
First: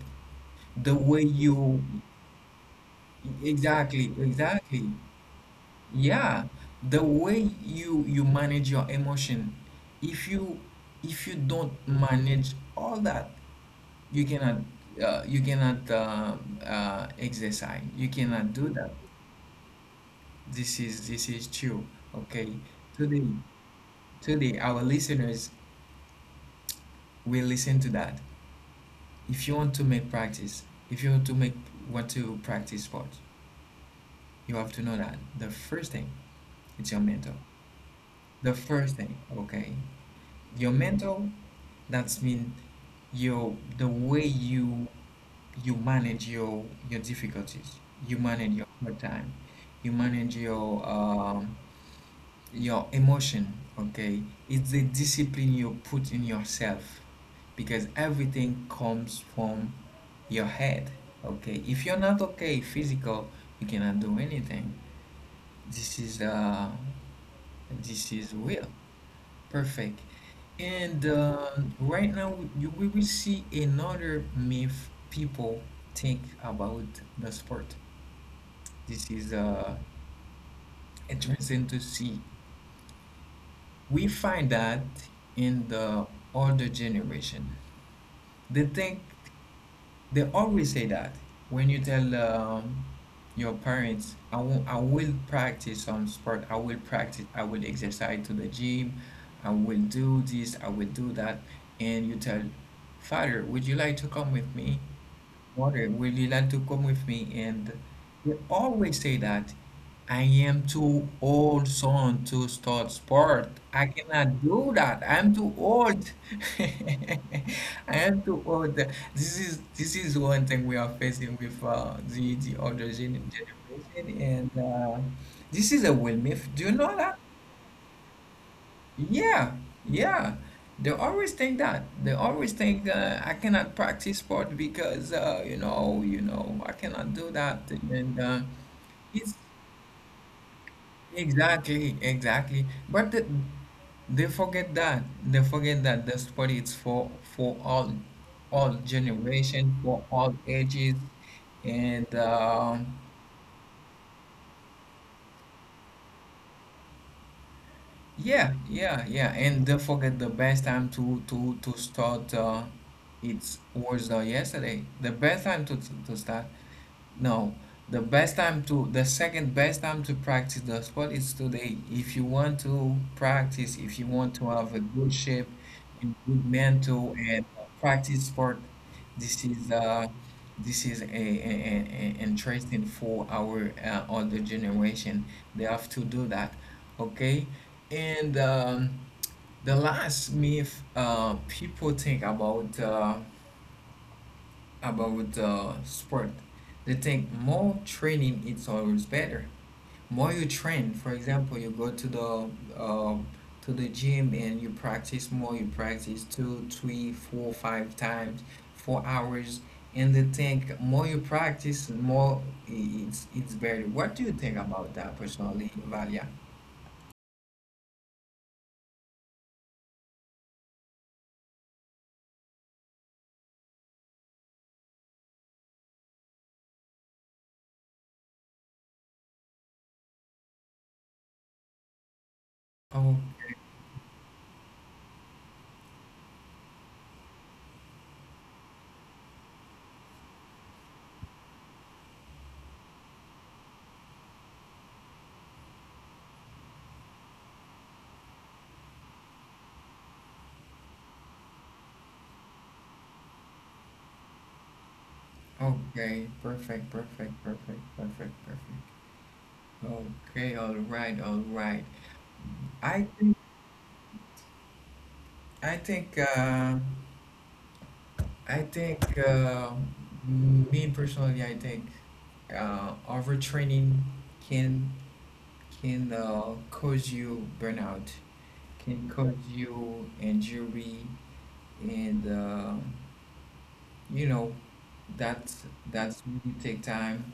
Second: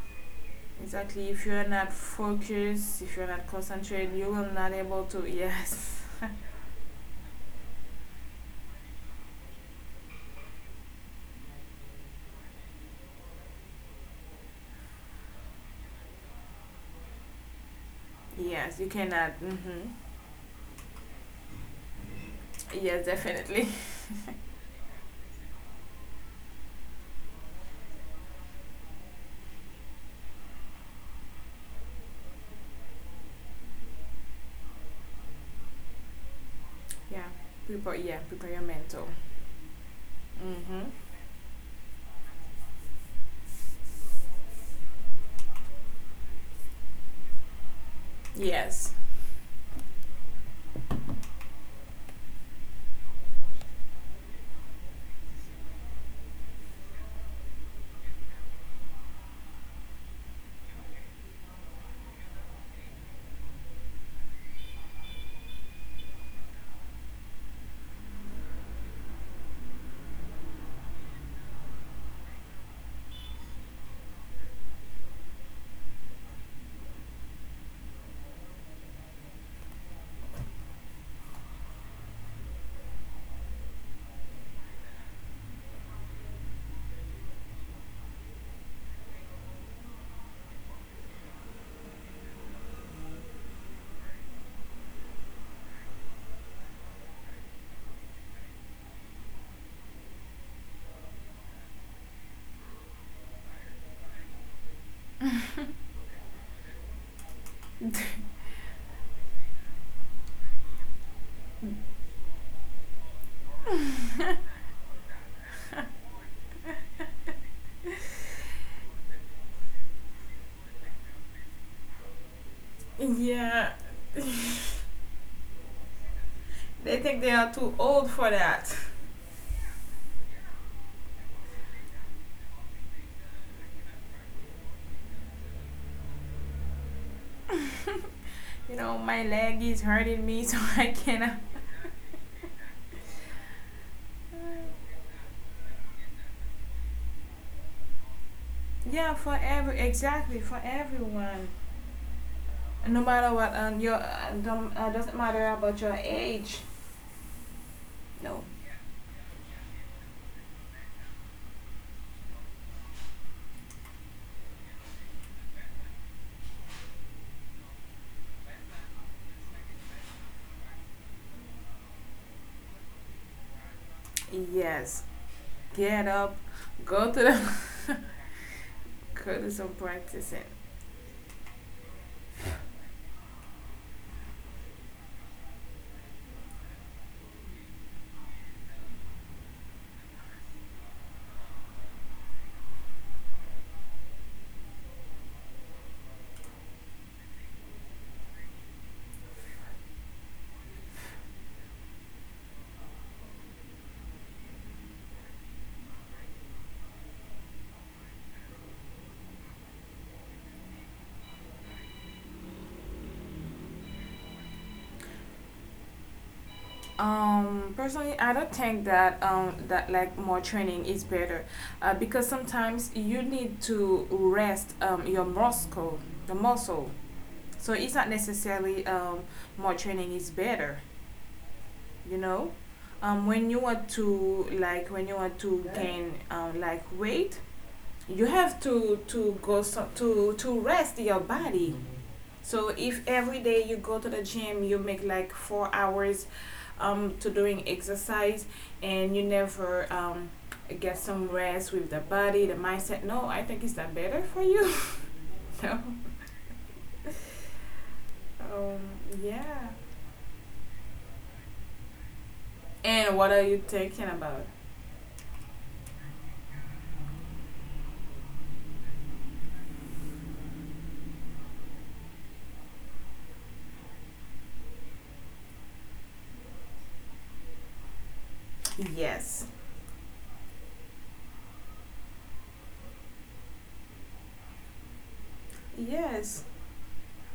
the way
Exactly. If you're
you
not focused, if you're not
exactly
concentrated, you will not
exactly.
able to. Yes.
Yeah, the way you manage your emotion. If you if you don't manage all that, you cannot you cannot exercise. You cannot do
yes, you
that.
cannot. Mm-hmm.
This is true. Okay.
Yes,
Today
definitely.
today our listeners will listen to that. If you want to make practice, if you want to make want to practice sports, you have to know that the first thing it's your
Yeah.
mental.
Prepare. Yeah, prepare
The
your
first
mental.
thing, okay. Your
Mm-hmm.
mental, that's mean your the way you manage your difficulties, you manage your
Yes.
hard time, you manage your emotion, okay, it's the discipline you put in yourself because everything comes from your head. Okay, if you're not okay physical, you cannot do anything. This is this is real. Perfect. And right now, we will see another myth people think about the sport. This is interesting to see. We find that in the older generation, they think. They always say that when you tell your parents, I will practice some sport, I will practice, I will exercise to the gym, I will do this, I will do that, and you tell, Father, would you like to come with me? Water. Will you like to come with me? And they always say that I am too old son to start sport. I cannot do that. I'm too old. I am too old. This is one thing we are facing with the older
yeah,
generation, and this is a real myth. Do you know
they
that?
think they are too old for that.
Yeah, yeah. They always think that. They always think I cannot practice sport because you know, I cannot do that. And
You know, my
it's
leg is hurting me, so I cannot.
exactly, exactly. But the, they forget that. They forget that the sport is for for all, all
Yeah, for
generation,
every
for all
exactly for
ages,
everyone.
and. Um,
No matter what, your don't, doesn't matter about your age. No.
yeah, yeah, yeah. And don't forget the best time to start. It was yesterday. The best time to start. No, the best time to the second best time to practice the sport is today. If you want to practice, if you want to have a
Yes.
good shape, a
Get up.
good
Go
mental
to
and
the
practice sport,
go
this
to some
is uh
practicing.
this is a, a interesting for our older generation. They have to do that, okay? And the last myth people think about the sport. They think more training it's always better. More you train, for example, you go uh, to the gym and you practice more. You practice two, three, four, five times, 4 hours, and they think more you practice, more it's better. What do you think about that personally, Valia?
Personally, I don't think that more training is better, because sometimes you need to rest the muscle. So it's not necessarily more training is better. You know,
Oh,
when you want to like when you want to gain like weight, you have to go so, to rest your body. So if every day you go to the gym, you make like 4 hours to doing exercise, and you never get some rest with the body, the mindset. No, I think it's not better for you. no.
okay, perfect, perfect, perfect, perfect,
Um,
perfect.
yeah.
Okay, all right, all right. I
And what
think
are you thinking about?
I think uh, I think me personally, I think overtraining can can cause you burnout, can cause
Yes.
you injury, and you know that's that's
Yes.
really take time,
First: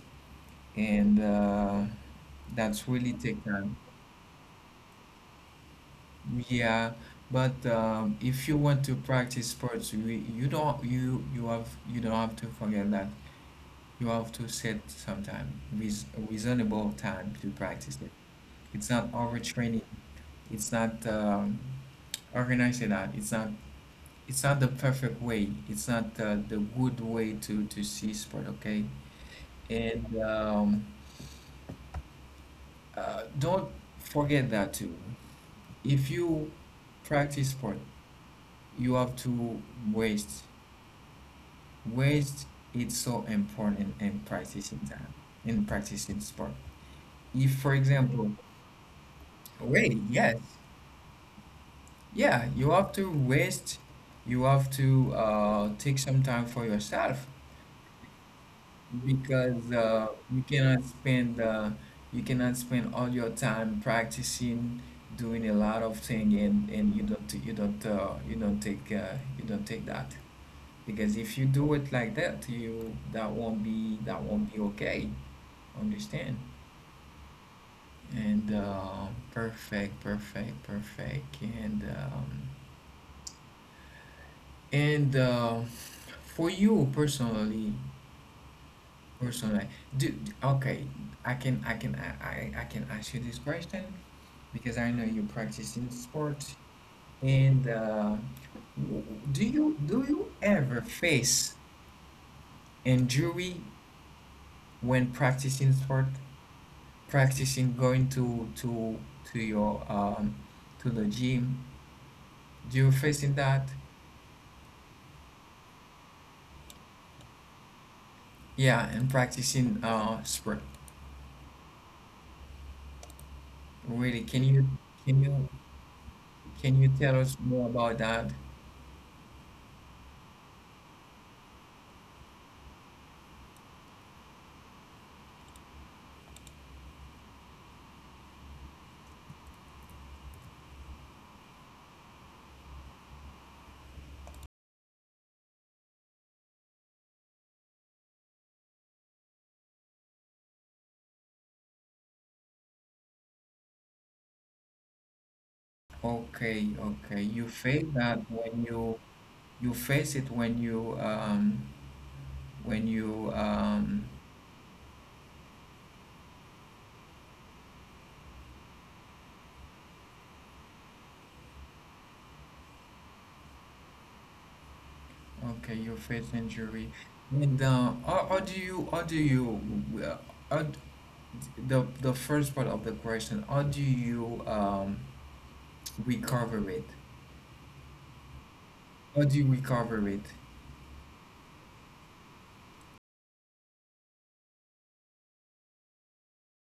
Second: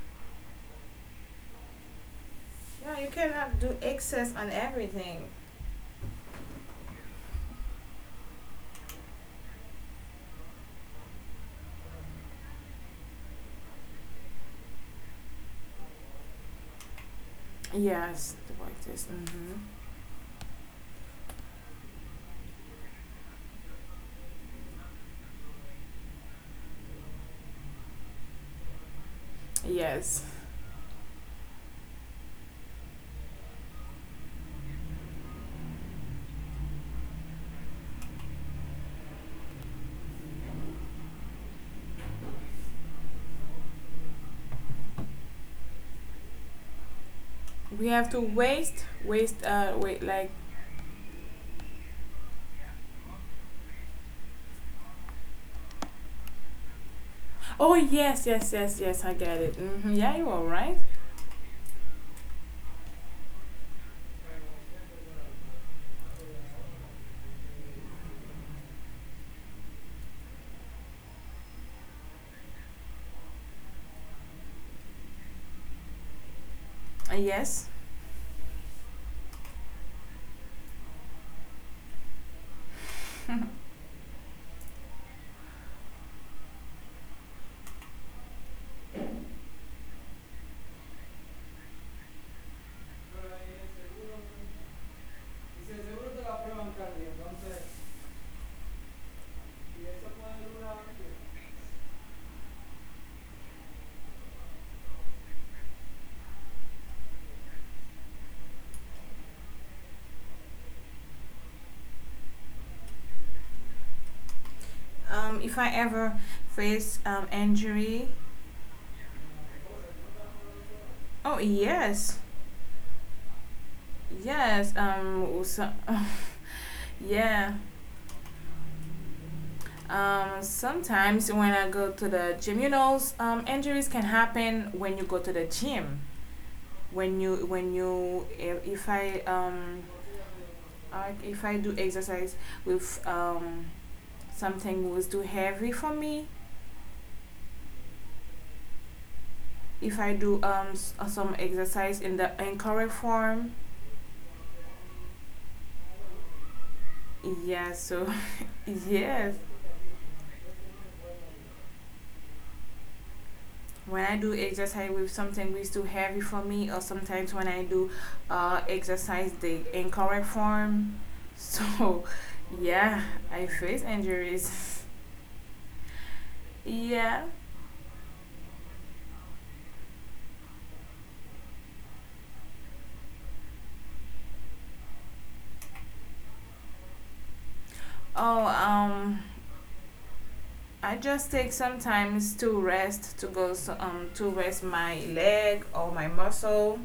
and that's
Yeah, you
really take
cannot
time.
do excess on everything.
Yeah, but if you want to practice sports, you don't you don't have to forget that. You have to set some time, with reasonable time to practice it.
Yes. The point
It's
is.
not
Hmm
overtraining. It's not organizing that. It's not. It's not the perfect way. It's not the good way to see sport. Okay, and
Yes.
don't forget that too. If you practice sport, you have to waste. Waste is so important in practicing time in practicing sport. If, for
We have to
example,
waste, waste,
wait,
wait, like
yes. Yeah, you have to rest. You have to take some time for yourself
oh yes, yes, yes, yes. I get it.
because
Hmm Yeah, you are right.
you cannot spend all your time practicing, doing a lot of thing, and you don't take that because if you do it like that, you that won't be okay. Understand?
Yes.
And perfect, perfect, perfect, and. And for you personally, personally, do okay. I can I can ask you this question because I know you practice in sports. And w- do you ever face injury when practicing sport? Practicing going to to your to the gym. Do you facing that?
If I ever face injury.
Yeah, and practicing sport.
Oh yes,
Really, can you
yes.
can you? Can you tell us
Yeah.
more about that?
Sometimes when I go to the gym, you know, injuries can happen when you go to the gym. When you If if I do exercise with something was too heavy for me, if I do some exercise in the incorrect form.
Okay, okay. You
Yeah,
face
so
that when you
yes.
you face it when you
When I do exercise with something which is too heavy for me, or sometimes when I do exercise the incorrect form, so yeah, I face injuries.
okay, you face injury.
yeah.
And or do you uh, or d- the first part of the question, how do you recover it?
Oh,
How do you recover it?
I just take sometimes to rest to go so, to rest my leg or my muscle,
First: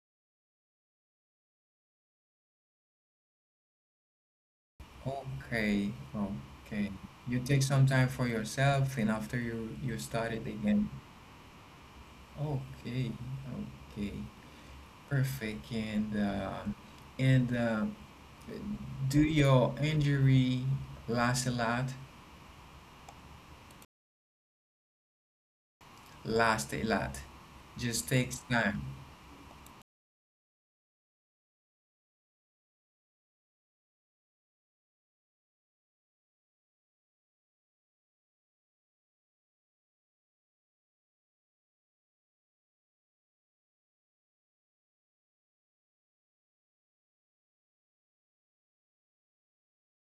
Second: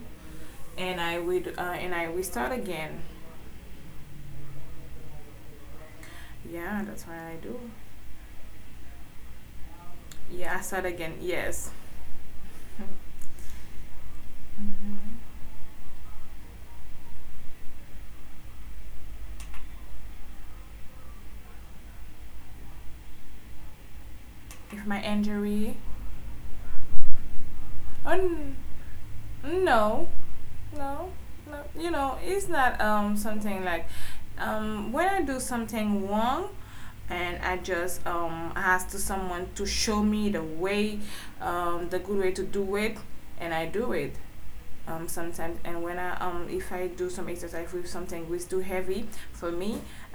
and I would and I restart again.
Okay,
Yeah,
okay.
that's what I
You
do.
take some time for yourself and after you start it
Yeah, I start
again.
again. Yes.
Okay, okay.
Mm-hmm.
Perfect. And and uh, do your injury last a lot?
If my injury,
Last a lot. Just
oh
takes time.
no, no, no. You know, it's not something like when I do something wrong, and I just ask to someone to show me the way, the good way to do it, and I do it. Sometimes and when I if I do some exercise with something which is too heavy for me,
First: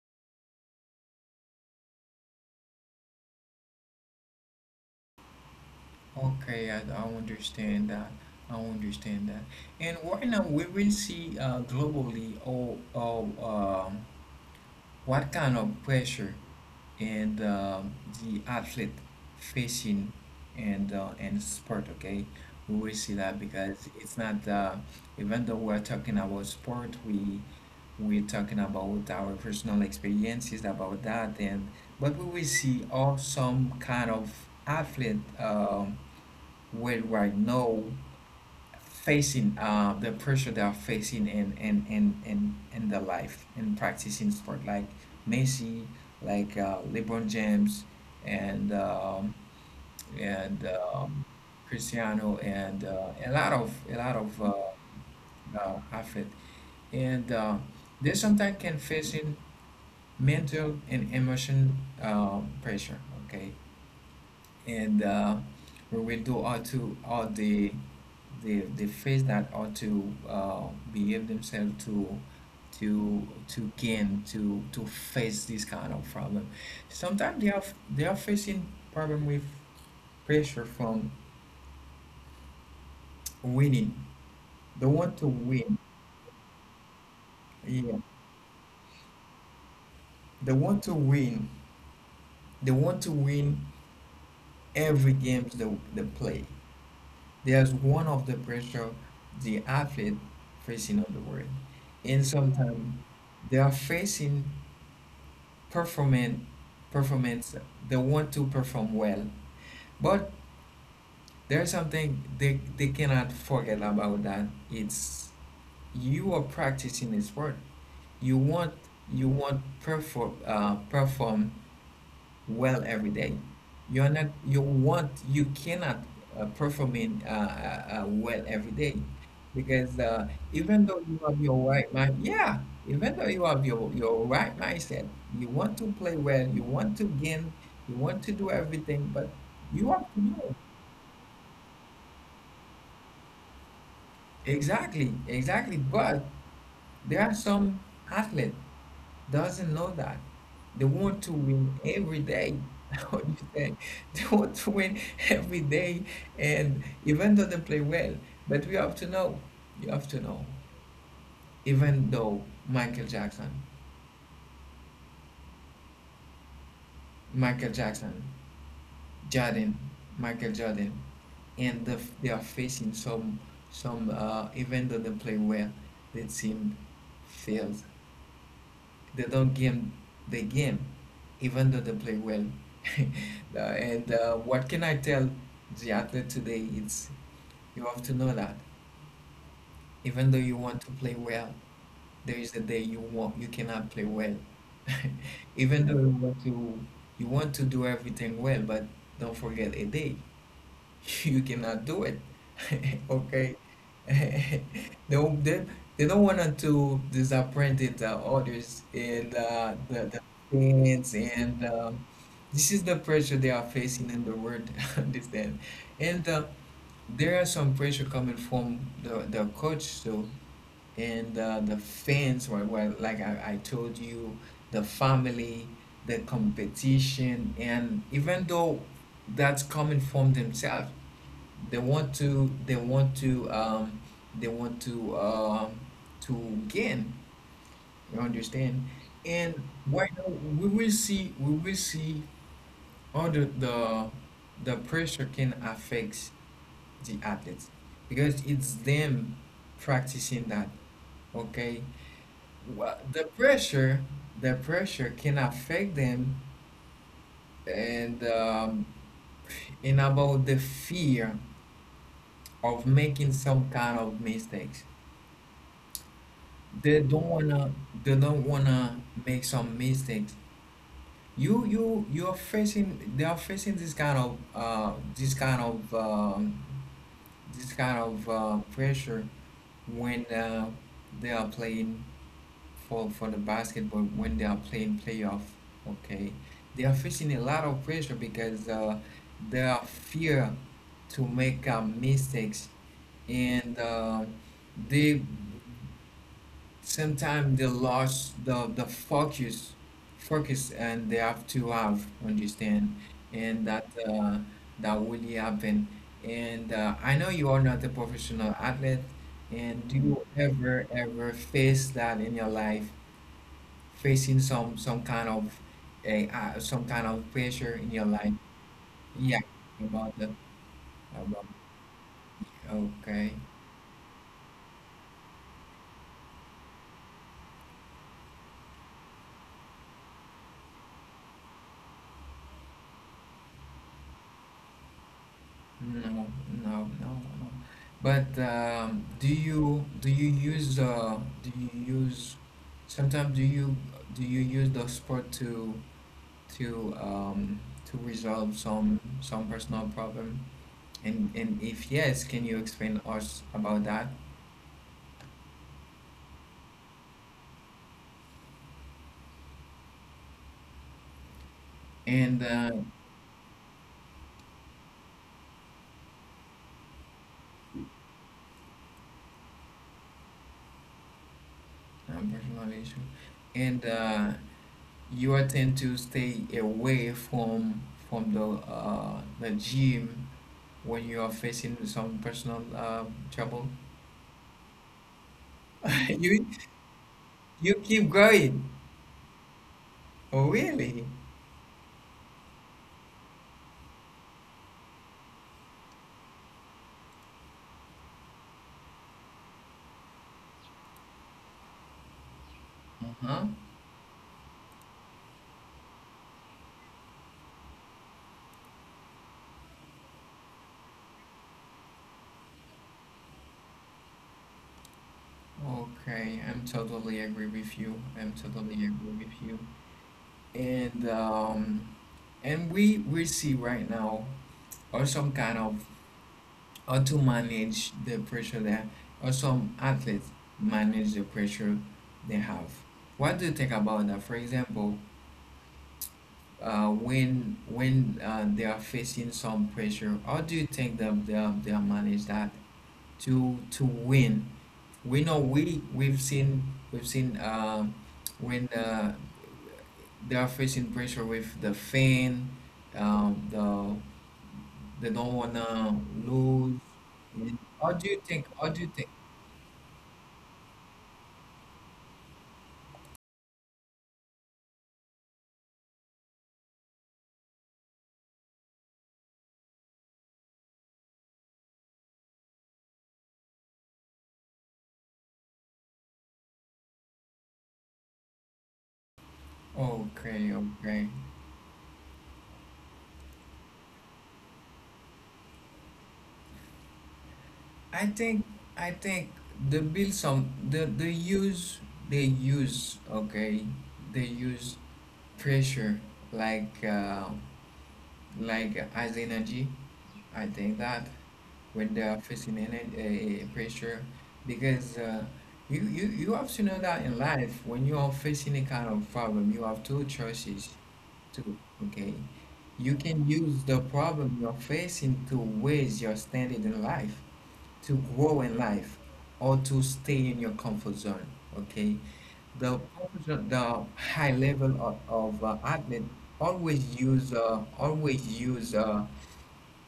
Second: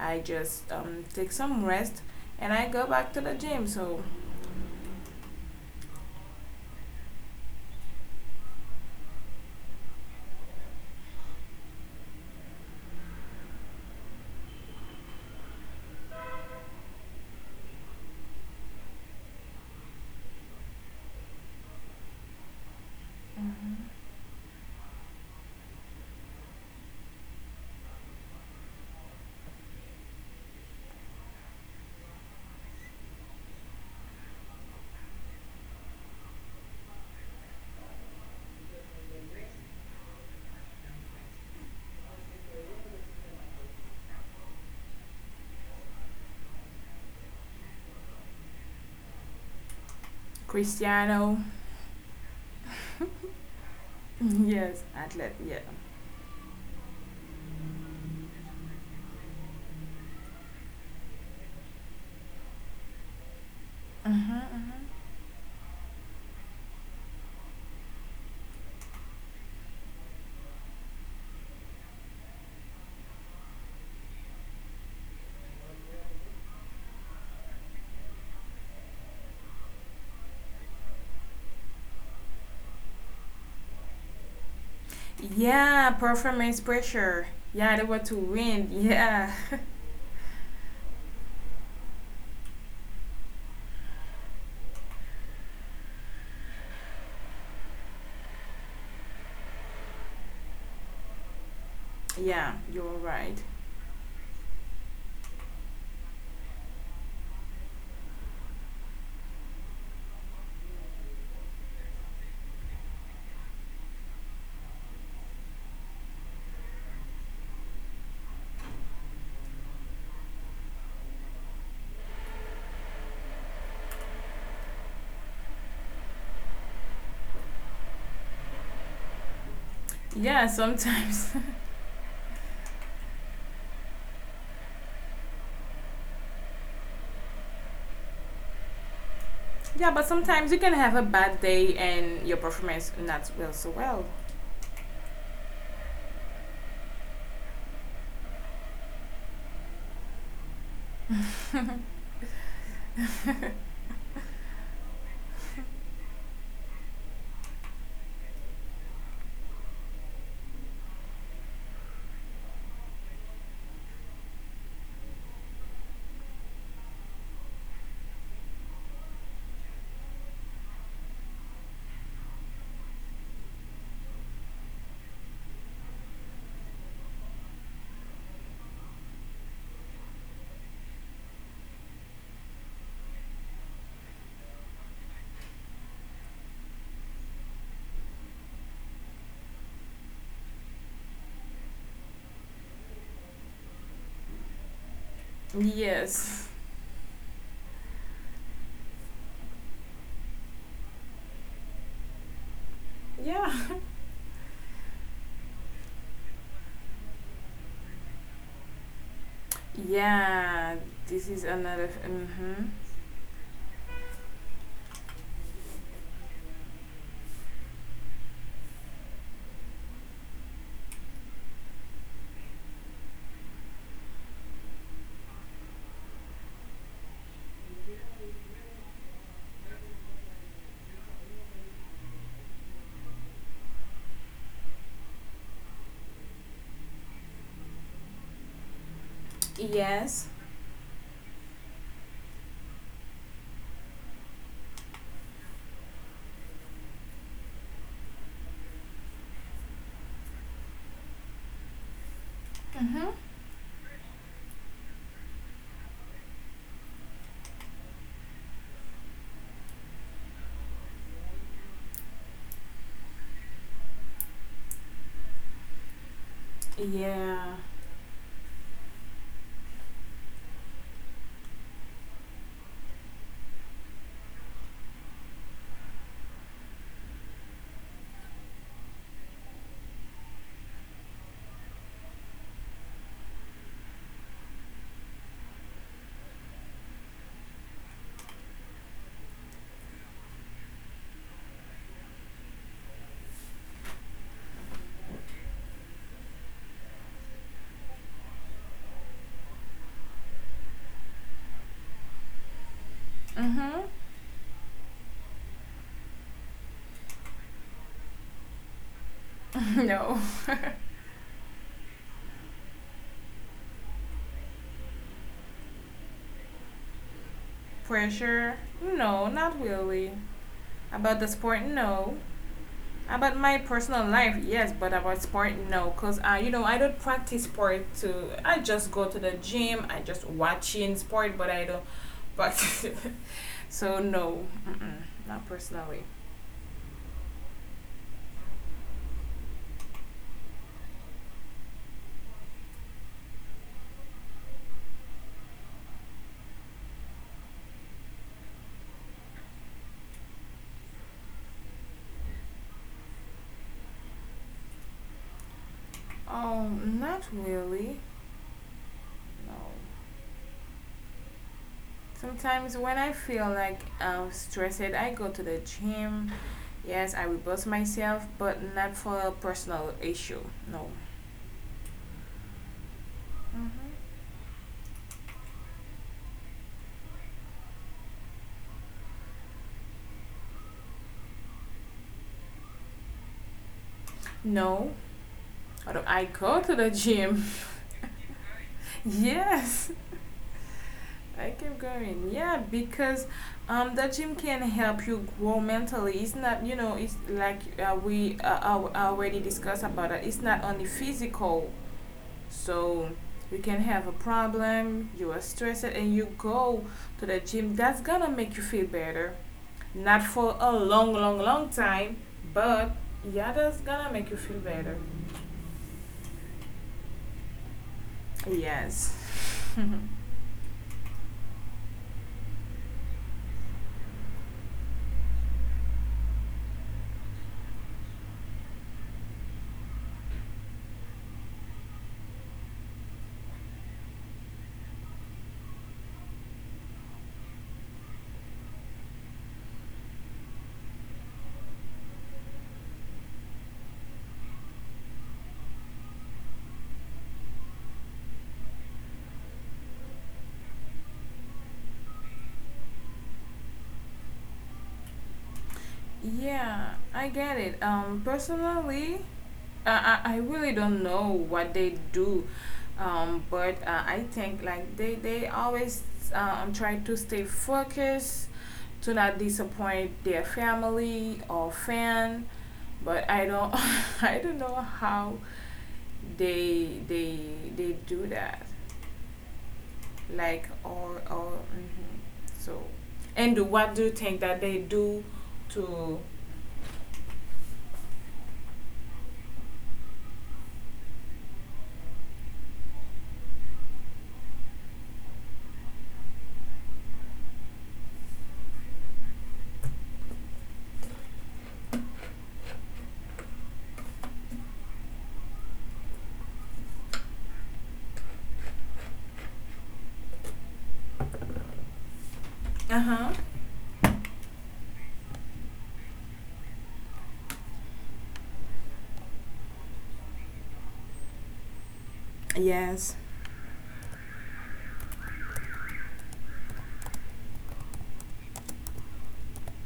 I just take some rest, and I go back to the gym so.
Okay, I understand that. I understand that. And right now we will see globally all um, what kind of pressure and the athlete facing and sport? Okay, we will see that because
Mm-hmm.
it's not even though we're talking about sport, we're talking about our personal experiences about that and but we will see all some kind of athlete worldwide now facing the pressure they are facing in their life in practicing sport like Messi, like LeBron James, and and um,
Cristiano.
Cristiano, and a lot of
yes, athlete, yeah.
athlete, and they sometimes can facing mental and emotion pressure. Okay, and we will do all to all the face that ought to behave themselves to gain to face this kind of problem. Sometimes they are facing problem with pressure from winning. They want to win.
Yeah, performance pressure. Yeah, they
Yeah,
want to win, yeah.
they want to win. They want to win every games they play. There's one of the pressure the athlete facing on the world. And
yeah,
sometimes
you're right.
they are facing performance, performance, they want to perform well. But there's something they cannot forget about that. It's you are practicing a sport. You want you want perform perform well every day. You want, you cannot perform in well every day because
Yeah,
even though you
sometimes.
have your right mind, yeah, even though you have your right mindset, you want to play well, you want to gain, you want to do everything, but you
yeah,
have
but
to know
sometimes you can have a bad day and your performance not well so well.
exactly, exactly. But there are some athletes doesn't know that. They want to win every day. What do you think? They want to win every day, and even though they play well, but we have to know. You have to know. Even though Michael Jackson, Michael Jackson, Jordan, Michael Jordan, and the, they are facing some, some. Even though they play well, the team fails. They don't game, the game, even though they play well. And what can I tell the athlete today? It's you have to know that even though you want to play well, there is a day you cannot play well. Even though
Yes.
you want to do everything well, but don't forget a day. You cannot do it. Okay.
Yeah.
They, they, they don't want to disappoint the others and the
Yeah,
fans
this is
and
another.
this
Mm-hmm.
is the pressure they are facing in the world this then. And There are some pressure coming from the coach too, and the fans were like I told you, the family, the competition, and even though that's coming from themselves, they want to they want to um, to gain, you understand? And right
Yes.
now we will see how the pressure can affect the athletes, because it's them practicing that. Okay. Wha-
Mm-hmm.
the pressure the pressure can affect them. And and about the fear of making some kind of mistakes, they don't
Yeah.
wanna they don't wanna make some mistakes. You're facing They are facing this kind of pressure when they are playing for the basketball, when they are playing playoff. Okay, they are facing a lot of pressure because they are fear to make mistakes. And they, sometimes they lost the focus, focus, and they have to have understand. and that
Mm-hmm.
uh, that really happen. And I know you are not a professional athlete, and do you
no.
ever face that in your life, facing some kind of a some kind of pressure in your life?
Pressure?
Yeah,
No, not
about
really.
that,
About the
about,
sport? No.
okay.
About my personal life? Yes, but about sport? No. Because, I don't practice sport to. I just go to the gym, I just watching sport, but I don't practice it. So, no. Mm-mm. Not personally.
No, no, no, no. But do you do you use sometimes do you use the sport to um to resolve some personal problem? And if yes, can you explain us about that?
Oh, not really. No.
And
Sometimes when I feel like I'm stressed, I go to the gym. Yes, I reboost myself, but not for a personal issue. No.
Personal issue. And you are tend to stay away from the gym when you are facing some personal trouble?
No. Although I
You
go to the gym.
you keep going.
yes.
Oh, really?
I keep going. Yeah, because the gym can help you grow mentally. It's not, it's like we already discussed about it. It's not only physical. So
Uh-huh.
you can have a problem, you are stressed, and you go to the gym. That's gonna make you feel better. Not for a long, long, long time, but yeah, that's gonna make you feel better.
Okay, I'm totally agree with you. I'm totally
Yes.
agree with you. And um, and we see right now, or some kind of, how to manage the pressure there, or some athletes manage the pressure they have. What do you think about that? For example, when they are facing some pressure? How do you think that they are manage that to win? We know we've seen when they are facing pressure with the fan, um, the they don't wanna lose.
yeah, I get
And
it.
how do you think? How do you think?
Personally, I, I really don't know what they do, but I think like they always try to stay focused, to not disappoint their family or fan. But I don't. I don't know how they they they do that,
Oh, Okay,
like
okay.
or so. And what do you think that they do to?
I think I think the build some they use, okay, they use pressure like uh, like as energy. I think that, with the facing energy, pressure, because you have to know that in life, when you are facing a kind of problem, you have two choices too. Okay, you
Uh
can
huh.
use the problem you're facing to raise your standard in life, to grow in life, or to stay in your comfort zone. Okay, the
Yes.
purpose, the high level of athlete, always use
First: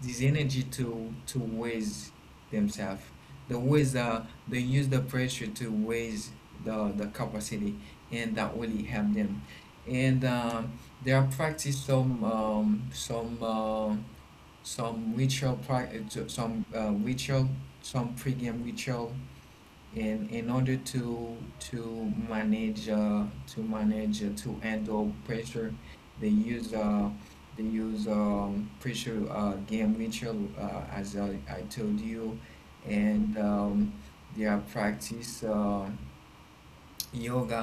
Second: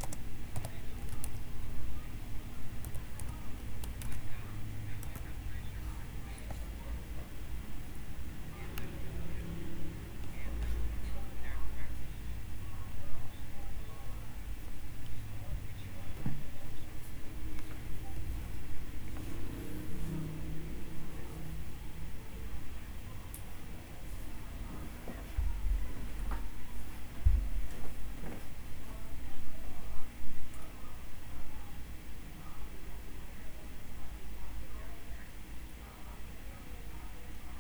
this energy to raise themselves. The ways they use the pressure to raise the capacity, and that really help them. And they are practice some ritual, some pregame ritual, in order to manage, to handle pressure. They use, pressure, game ritual, as I told you. And they are practice yoga.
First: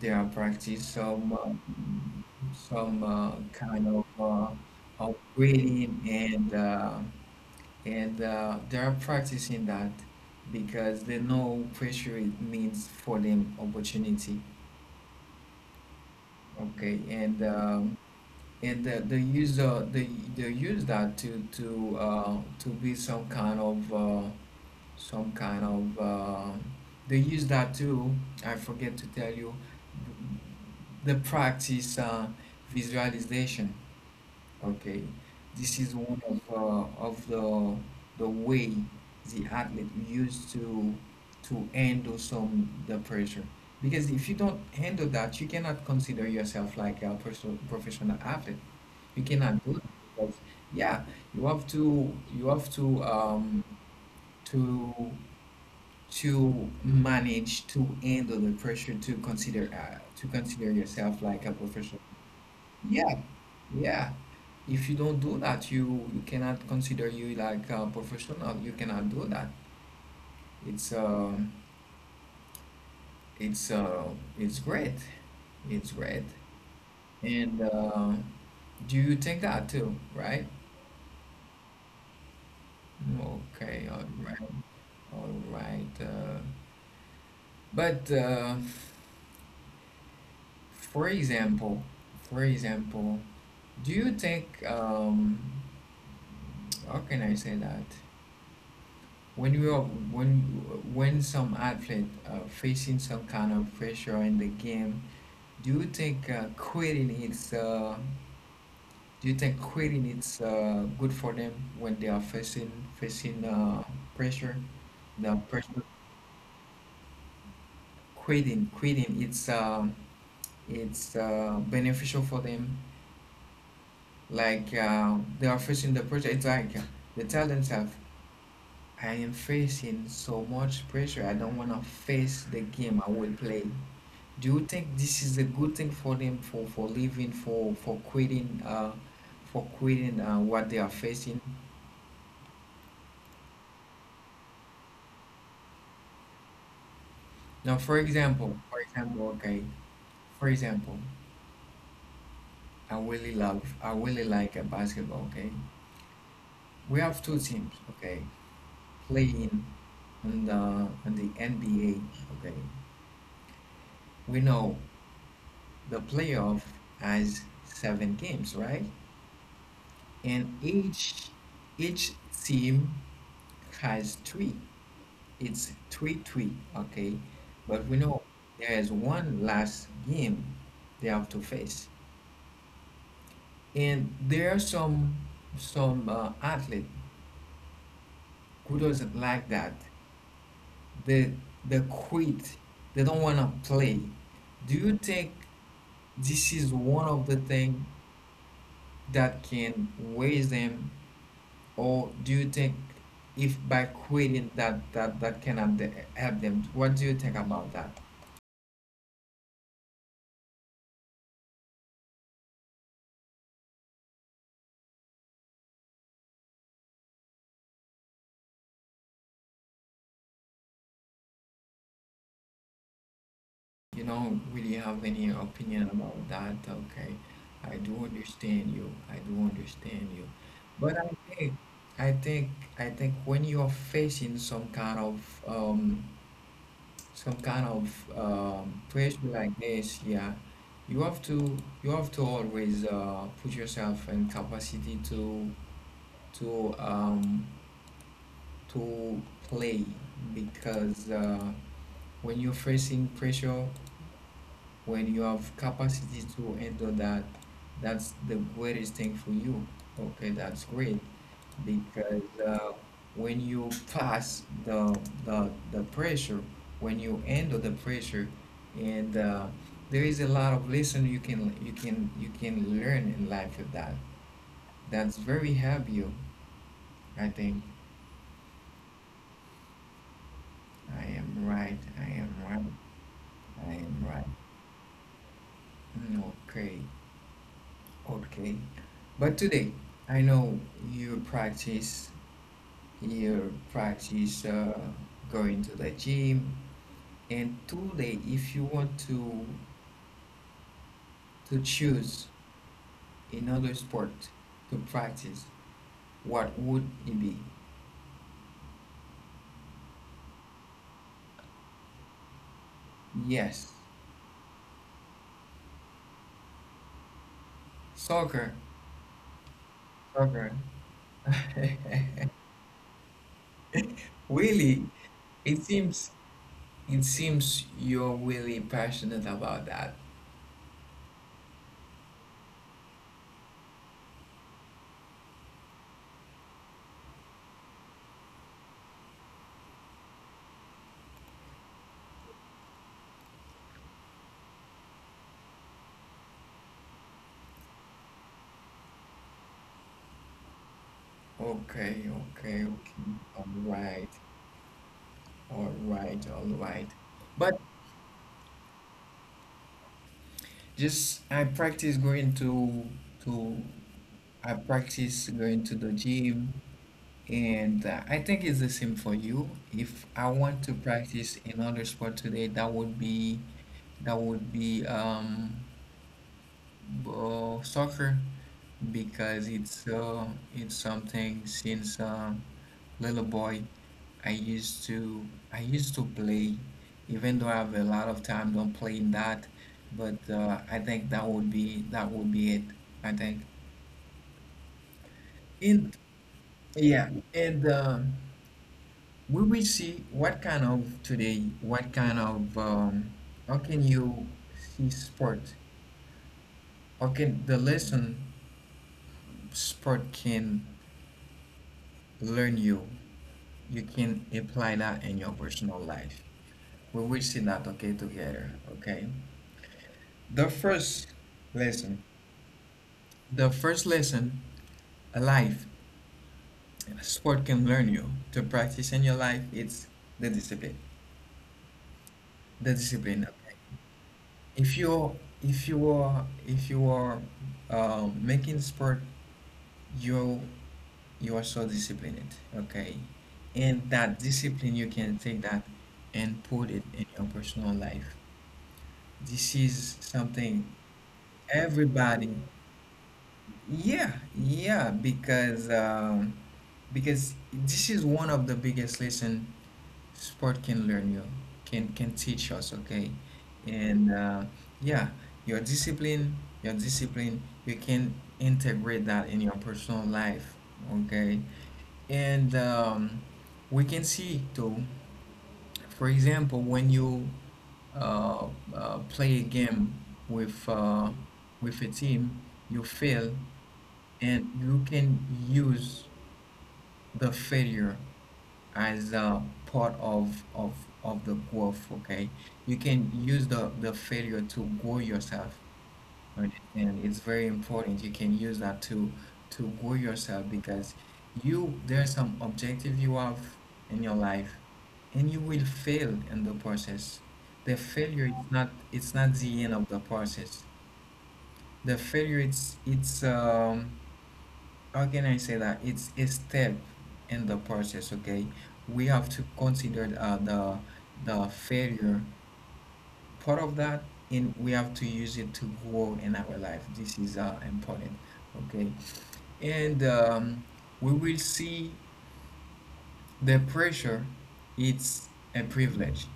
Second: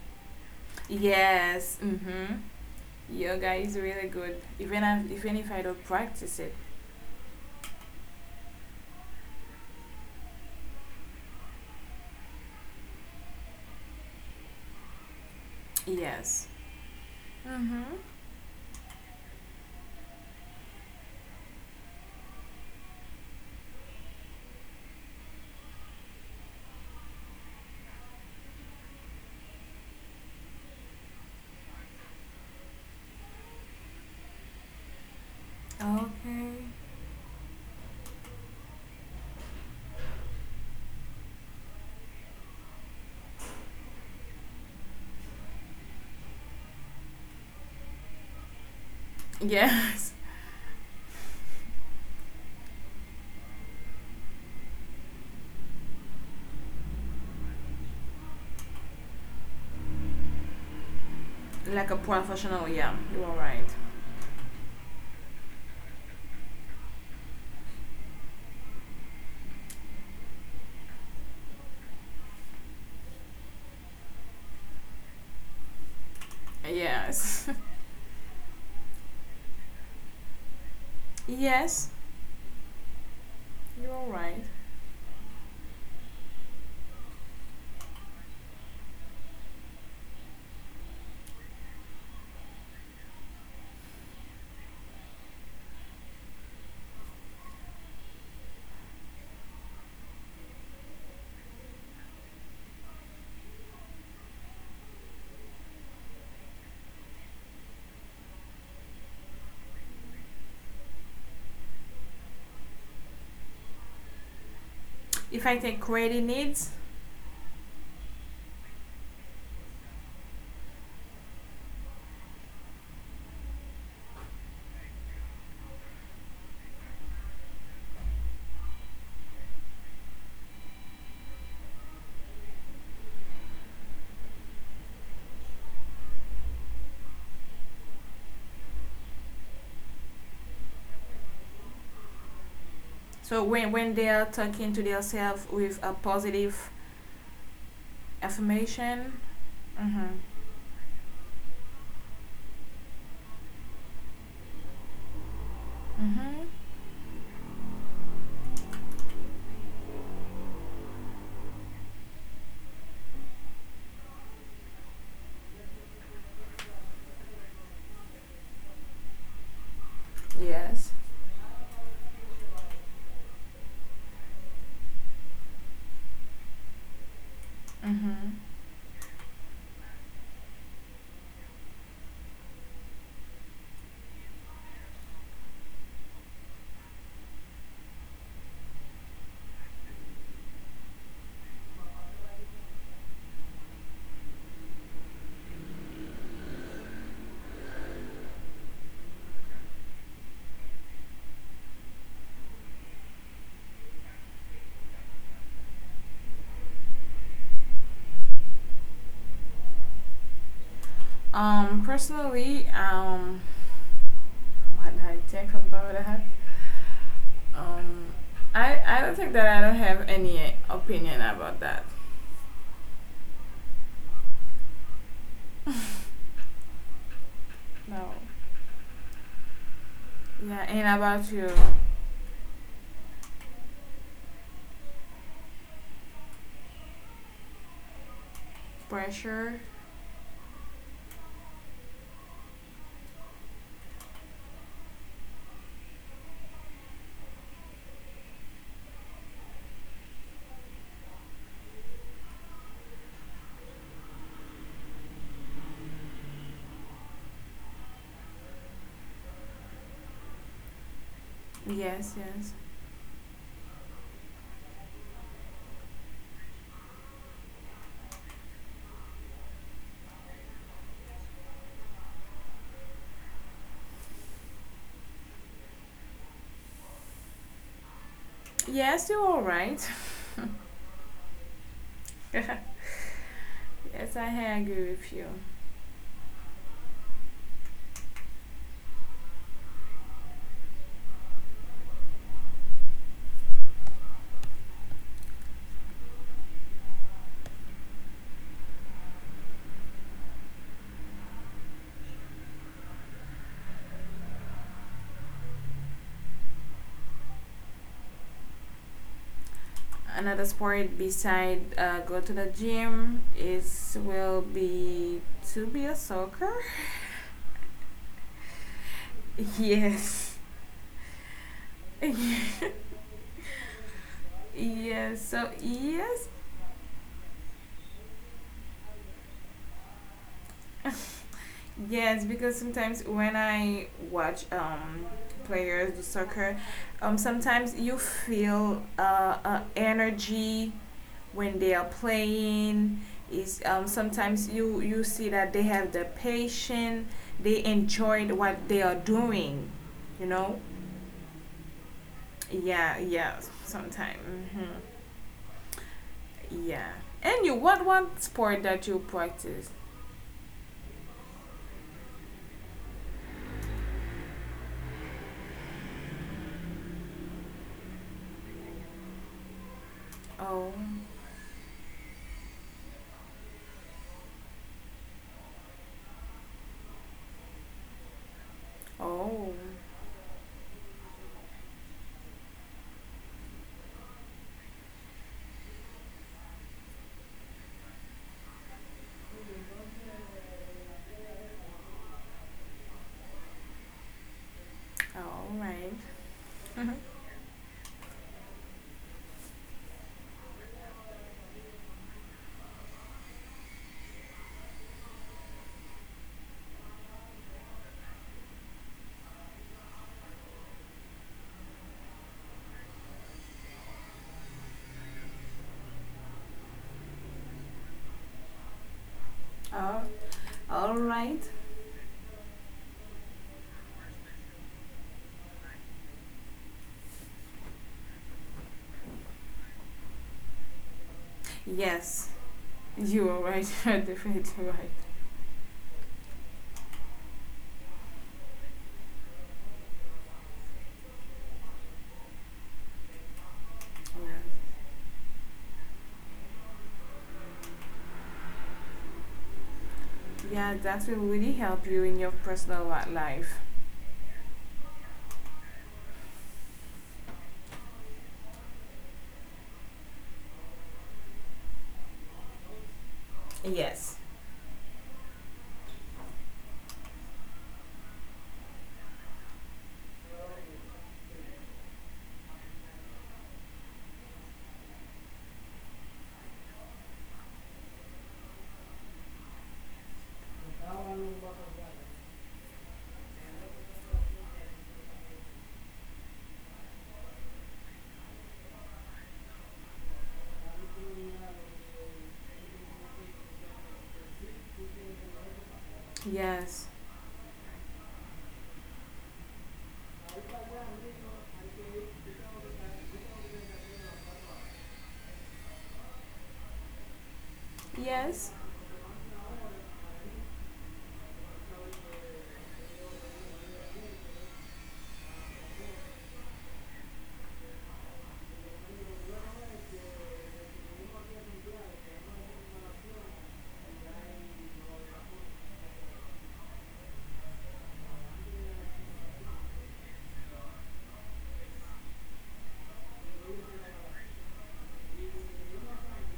They are practice
Yes. Mm hmm.
some
Yoga is
kind of
really good, even if I don't
breathing,
practice it.
and they are practicing that because they know pressure, it means for them opportunity.
Yes.
Okay. and
Mm-hmm.
um, and the user, they use that to be some kind of some kind of uh, they use that too. I forget to tell you, the practice visualization. Okay, this is one
Okay.
of the way the athlete used to handle some, the pressure. Because if you don't handle that, you cannot consider yourself like a professional athlete. You cannot do that
Yes.
because yeah, you have to to to manage, to handle the pressure, to consider yourself like a
Like a
professional.
professional, yeah,
Yeah,
you are right.
yeah. If you don't do that, you cannot consider you like a professional. You cannot do that. It's uh, it's uh, it's great. It's great.
Yes.
And do you think that too, right?
yes,
Okay,
you
all
are
right,
right.
all right. But for example, for example, do you think, how can I say that? When you are when when some athlete facing some kind of pressure in the game, do you think quitting is do you think quitting is good for them when they are facing pressure, the
If I
pressure,
take credit needs,
quitting, it's beneficial for them. Like they are facing the pressure, it's like they tell themselves, I am facing so much pressure, I don't want to face the game, I will play. Do you think this is a good thing for them, for leaving, for quitting, what they are facing?
so when they are talking to themselves with a positive
Now,
affirmation, mm-hmm.
for example, I really like basketball. Okay,
Mm-hmm.
we have two teams. Okay, playing in the NBA. Okay, we know the playoff has seven games, right? And
Yes.
each team has three. It's 3-3, okay? But we know
Mm-hmm.
there is one last game they have to face. And there are some athlete who doesn't like that. They they quit. They don't want to play. Do you think this is one of the things that can raise them, or do you think, if by quitting, that cannot help them? What do you think about that?
Personally, what did I think about that? Um, I don't think that I don't have any opinion about that.
You don't really have any opinion about that, okay? I do
No.
understand you. I do understand you.
Yeah,
But
and
I
about your
think, I think, I think when you're facing some kind of, pressure
pressure.
like this, yeah, you have to, you have to always put yourself in capacity to, um, to play, because when you're facing pressure. When you have capacity to handle that, that's the greatest thing for you. Okay, that's great,
Yes,
because
yes.
when you pass the pressure, when you handle the pressure, and there is a lot of lesson you can learn in life with that. That's very help you, I think.
Yes, you're all right.
I am right I am
yes, I
right.
agree with you.
Mm, okay. Okay. But today, I know you practice, you practice uh, going to the gym, and today, if you want to choose another sport to practice, what would it be?
Another sport beside go to the gym
Yes,
is will be to be a soccer.
soccer,
yes.
soccer. Really,
yes. So
it seems
yes,
it seems you're really passionate about that.
yes, because sometimes when I watch players do soccer, sometimes you feel energy when they are playing. Is sometimes you see that they have the patience, they enjoyed what they are doing, you know.
Okay, okay,
Yeah,
okay.
yeah.
All right.
Sometimes, hmm
All right, all right.
yeah. And you,
But
what one sport that you practice?
just to I practice going to the gym, and I think it's the same for you. If I want
Oh,
to practice another sport today, that would be soccer, because
oh,
it's something since little boy. I used to I used to play, even though I have a lot of time don't playing that, but I think that would be, it. I think.
all right.
And yeah, and we will see what kind of today, what kind of how can you see sport? How can the lesson sport can learn you? You can apply that in your personal life. We will see that okay together. Okay.
All
The
All
first
right.
lesson. The first lesson, a life, a sport can learn you to practice in your life, it's the discipline.
Yes.
The discipline.
You are
Okay.
right. You are definitely
If
right.
you if you are making sport, you you are so disciplined. Okay, and that
Alright.
discipline you can take that and put it in your personal life. This is something
Yeah, that will really help you in your
everybody.
personal life.
Yeah, yeah, because this is one of the biggest lesson sport can learn you, can teach us, okay? And
Yes.
uh, yeah, your discipline, you can integrate that in your personal life, okay? And we can see too, for example, when you uh, play a game with uh, with a team, you fail, and you can use the failure as a part of the growth. Okay, you can use the failure to grow yourself, right?
Yes.
And it's very important, you can use that to grow yourself. Because you there are some objective you have in your life, and you will fail in the process. The failure
Yes.
is not, it's not the end of the process. The failure, it's how can I say that? It's a step in the process, okay? We have to consider the failure part of that, and we have to use it to grow in our life. This is important, okay? And we will see the pressure. It's a privilege.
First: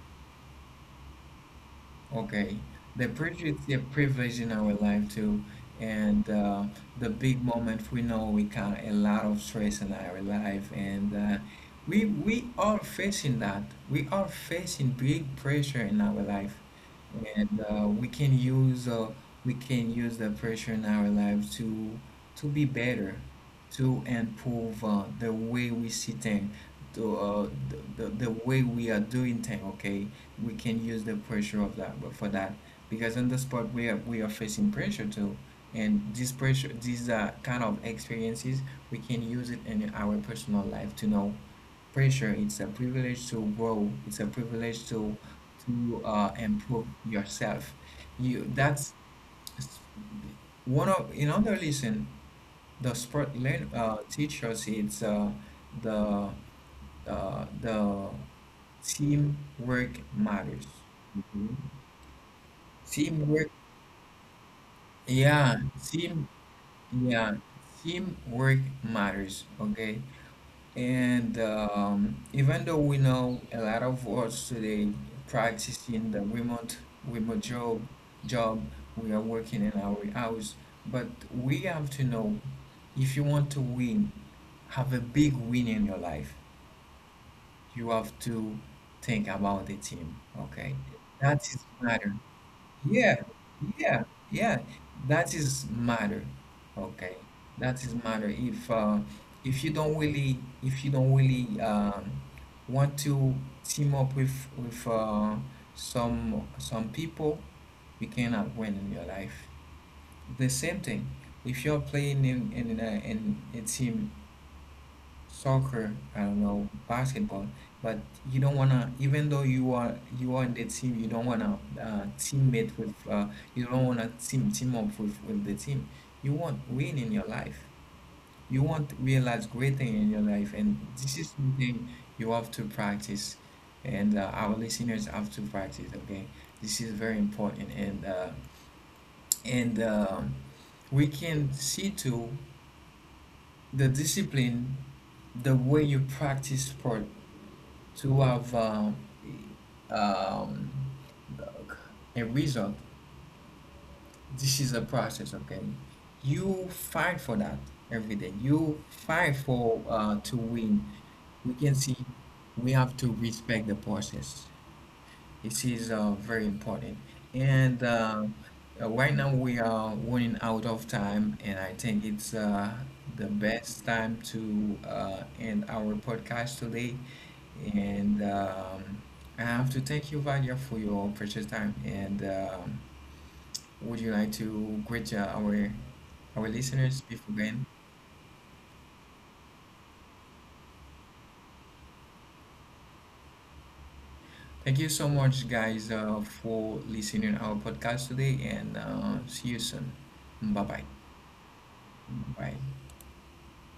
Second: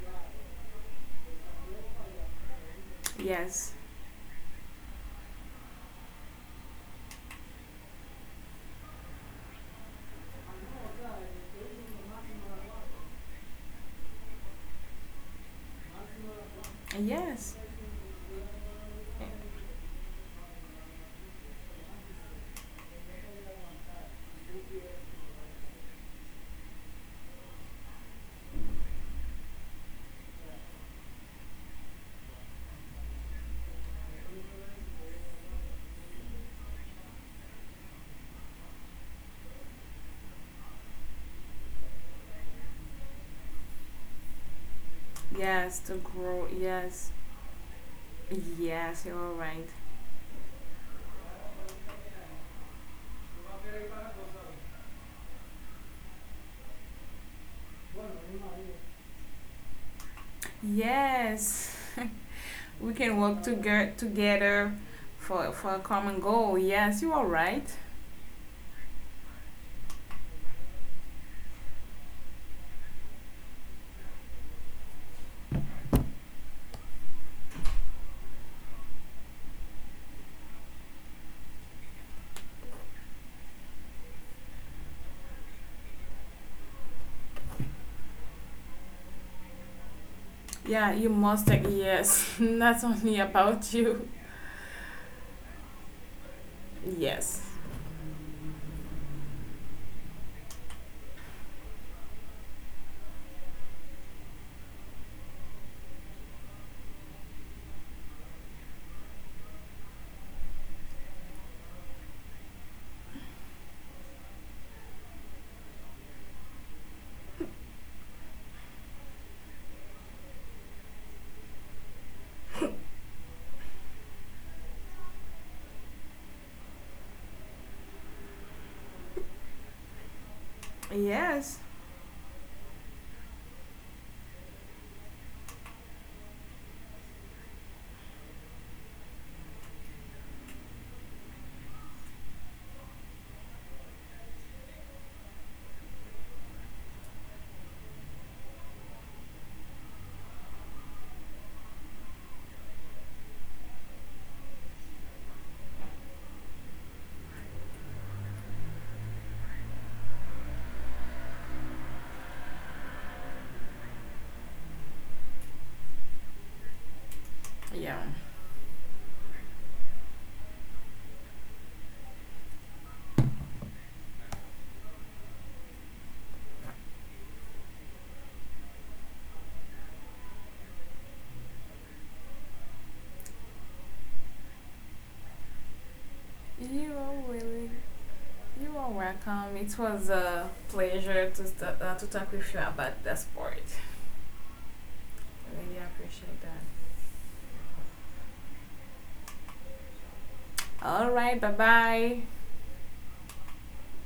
Okay, the prejudice
Yes.
is a privilege in our life too, and the big moment, we know we got a lot of stress in our life, and we are facing that. We are facing big pressure in our life,
Yes.
and we can use the pressure in our life to be better, to improve the way we see things, to the way we are doing things. Okay, we can use the pressure of that for that, because on the spot we are facing pressure too. And this pressure, these kind of experiences, we can use it in our personal life to know pressure, it's a privilege to grow, it's a privilege
Yes. To
to
grow.
improve
Yes.
yourself. You, that's
Yes. You're all right.
one of, in other lesson, the sport learn teachers, it's the the teamwork matters.
Yes, we can work
Teamwork,
together for
yeah,
a common
team,
goal. Yes. You are
yeah,
right.
teamwork matters, okay? And even though we know a lot of us today practicing the remote job, we are working in our house, but we have to know, if you want to win, have a big win in your life, you have to think about the team, okay?
Yeah. You
That
must.
is
Take,
matter.
yes. That's
Yeah,
only about
yeah,
you.
yeah. That is matter. Okay,
Yes.
that is matter. If you don't really want to team up with some people, you cannot win in your life. The same thing. If you're playing in in a team, soccer, I don't know, basketball, but you don't wanna, even though you are in the team, you don't wanna teammate with, you don't wanna team up with the team. You want win in your life. You want realize great thing in your life, and this is
Yes.
something you have to practice, and our listeners have to practice. Okay, this is very important, and we can see to the discipline, the way you practice sport to have um, a result. This is a process, okay? You fight for that every day. You fight for to win. We can see, we have to respect the process. It is very important. And
Yeah.
Right now we are running out of time, and I think it's the best time to end our podcast today. And I have to thank you, Vadia, for your precious time. And would you like to greet our listeners
You are
before we end?
willing. You are welcome. It was a pleasure to to talk with you about the sport.
Thank you so much,
Really
guys,
appreciate that.
for listening our podcast today, and see you soon. Bye bye.
All right. Bye bye.
Bye.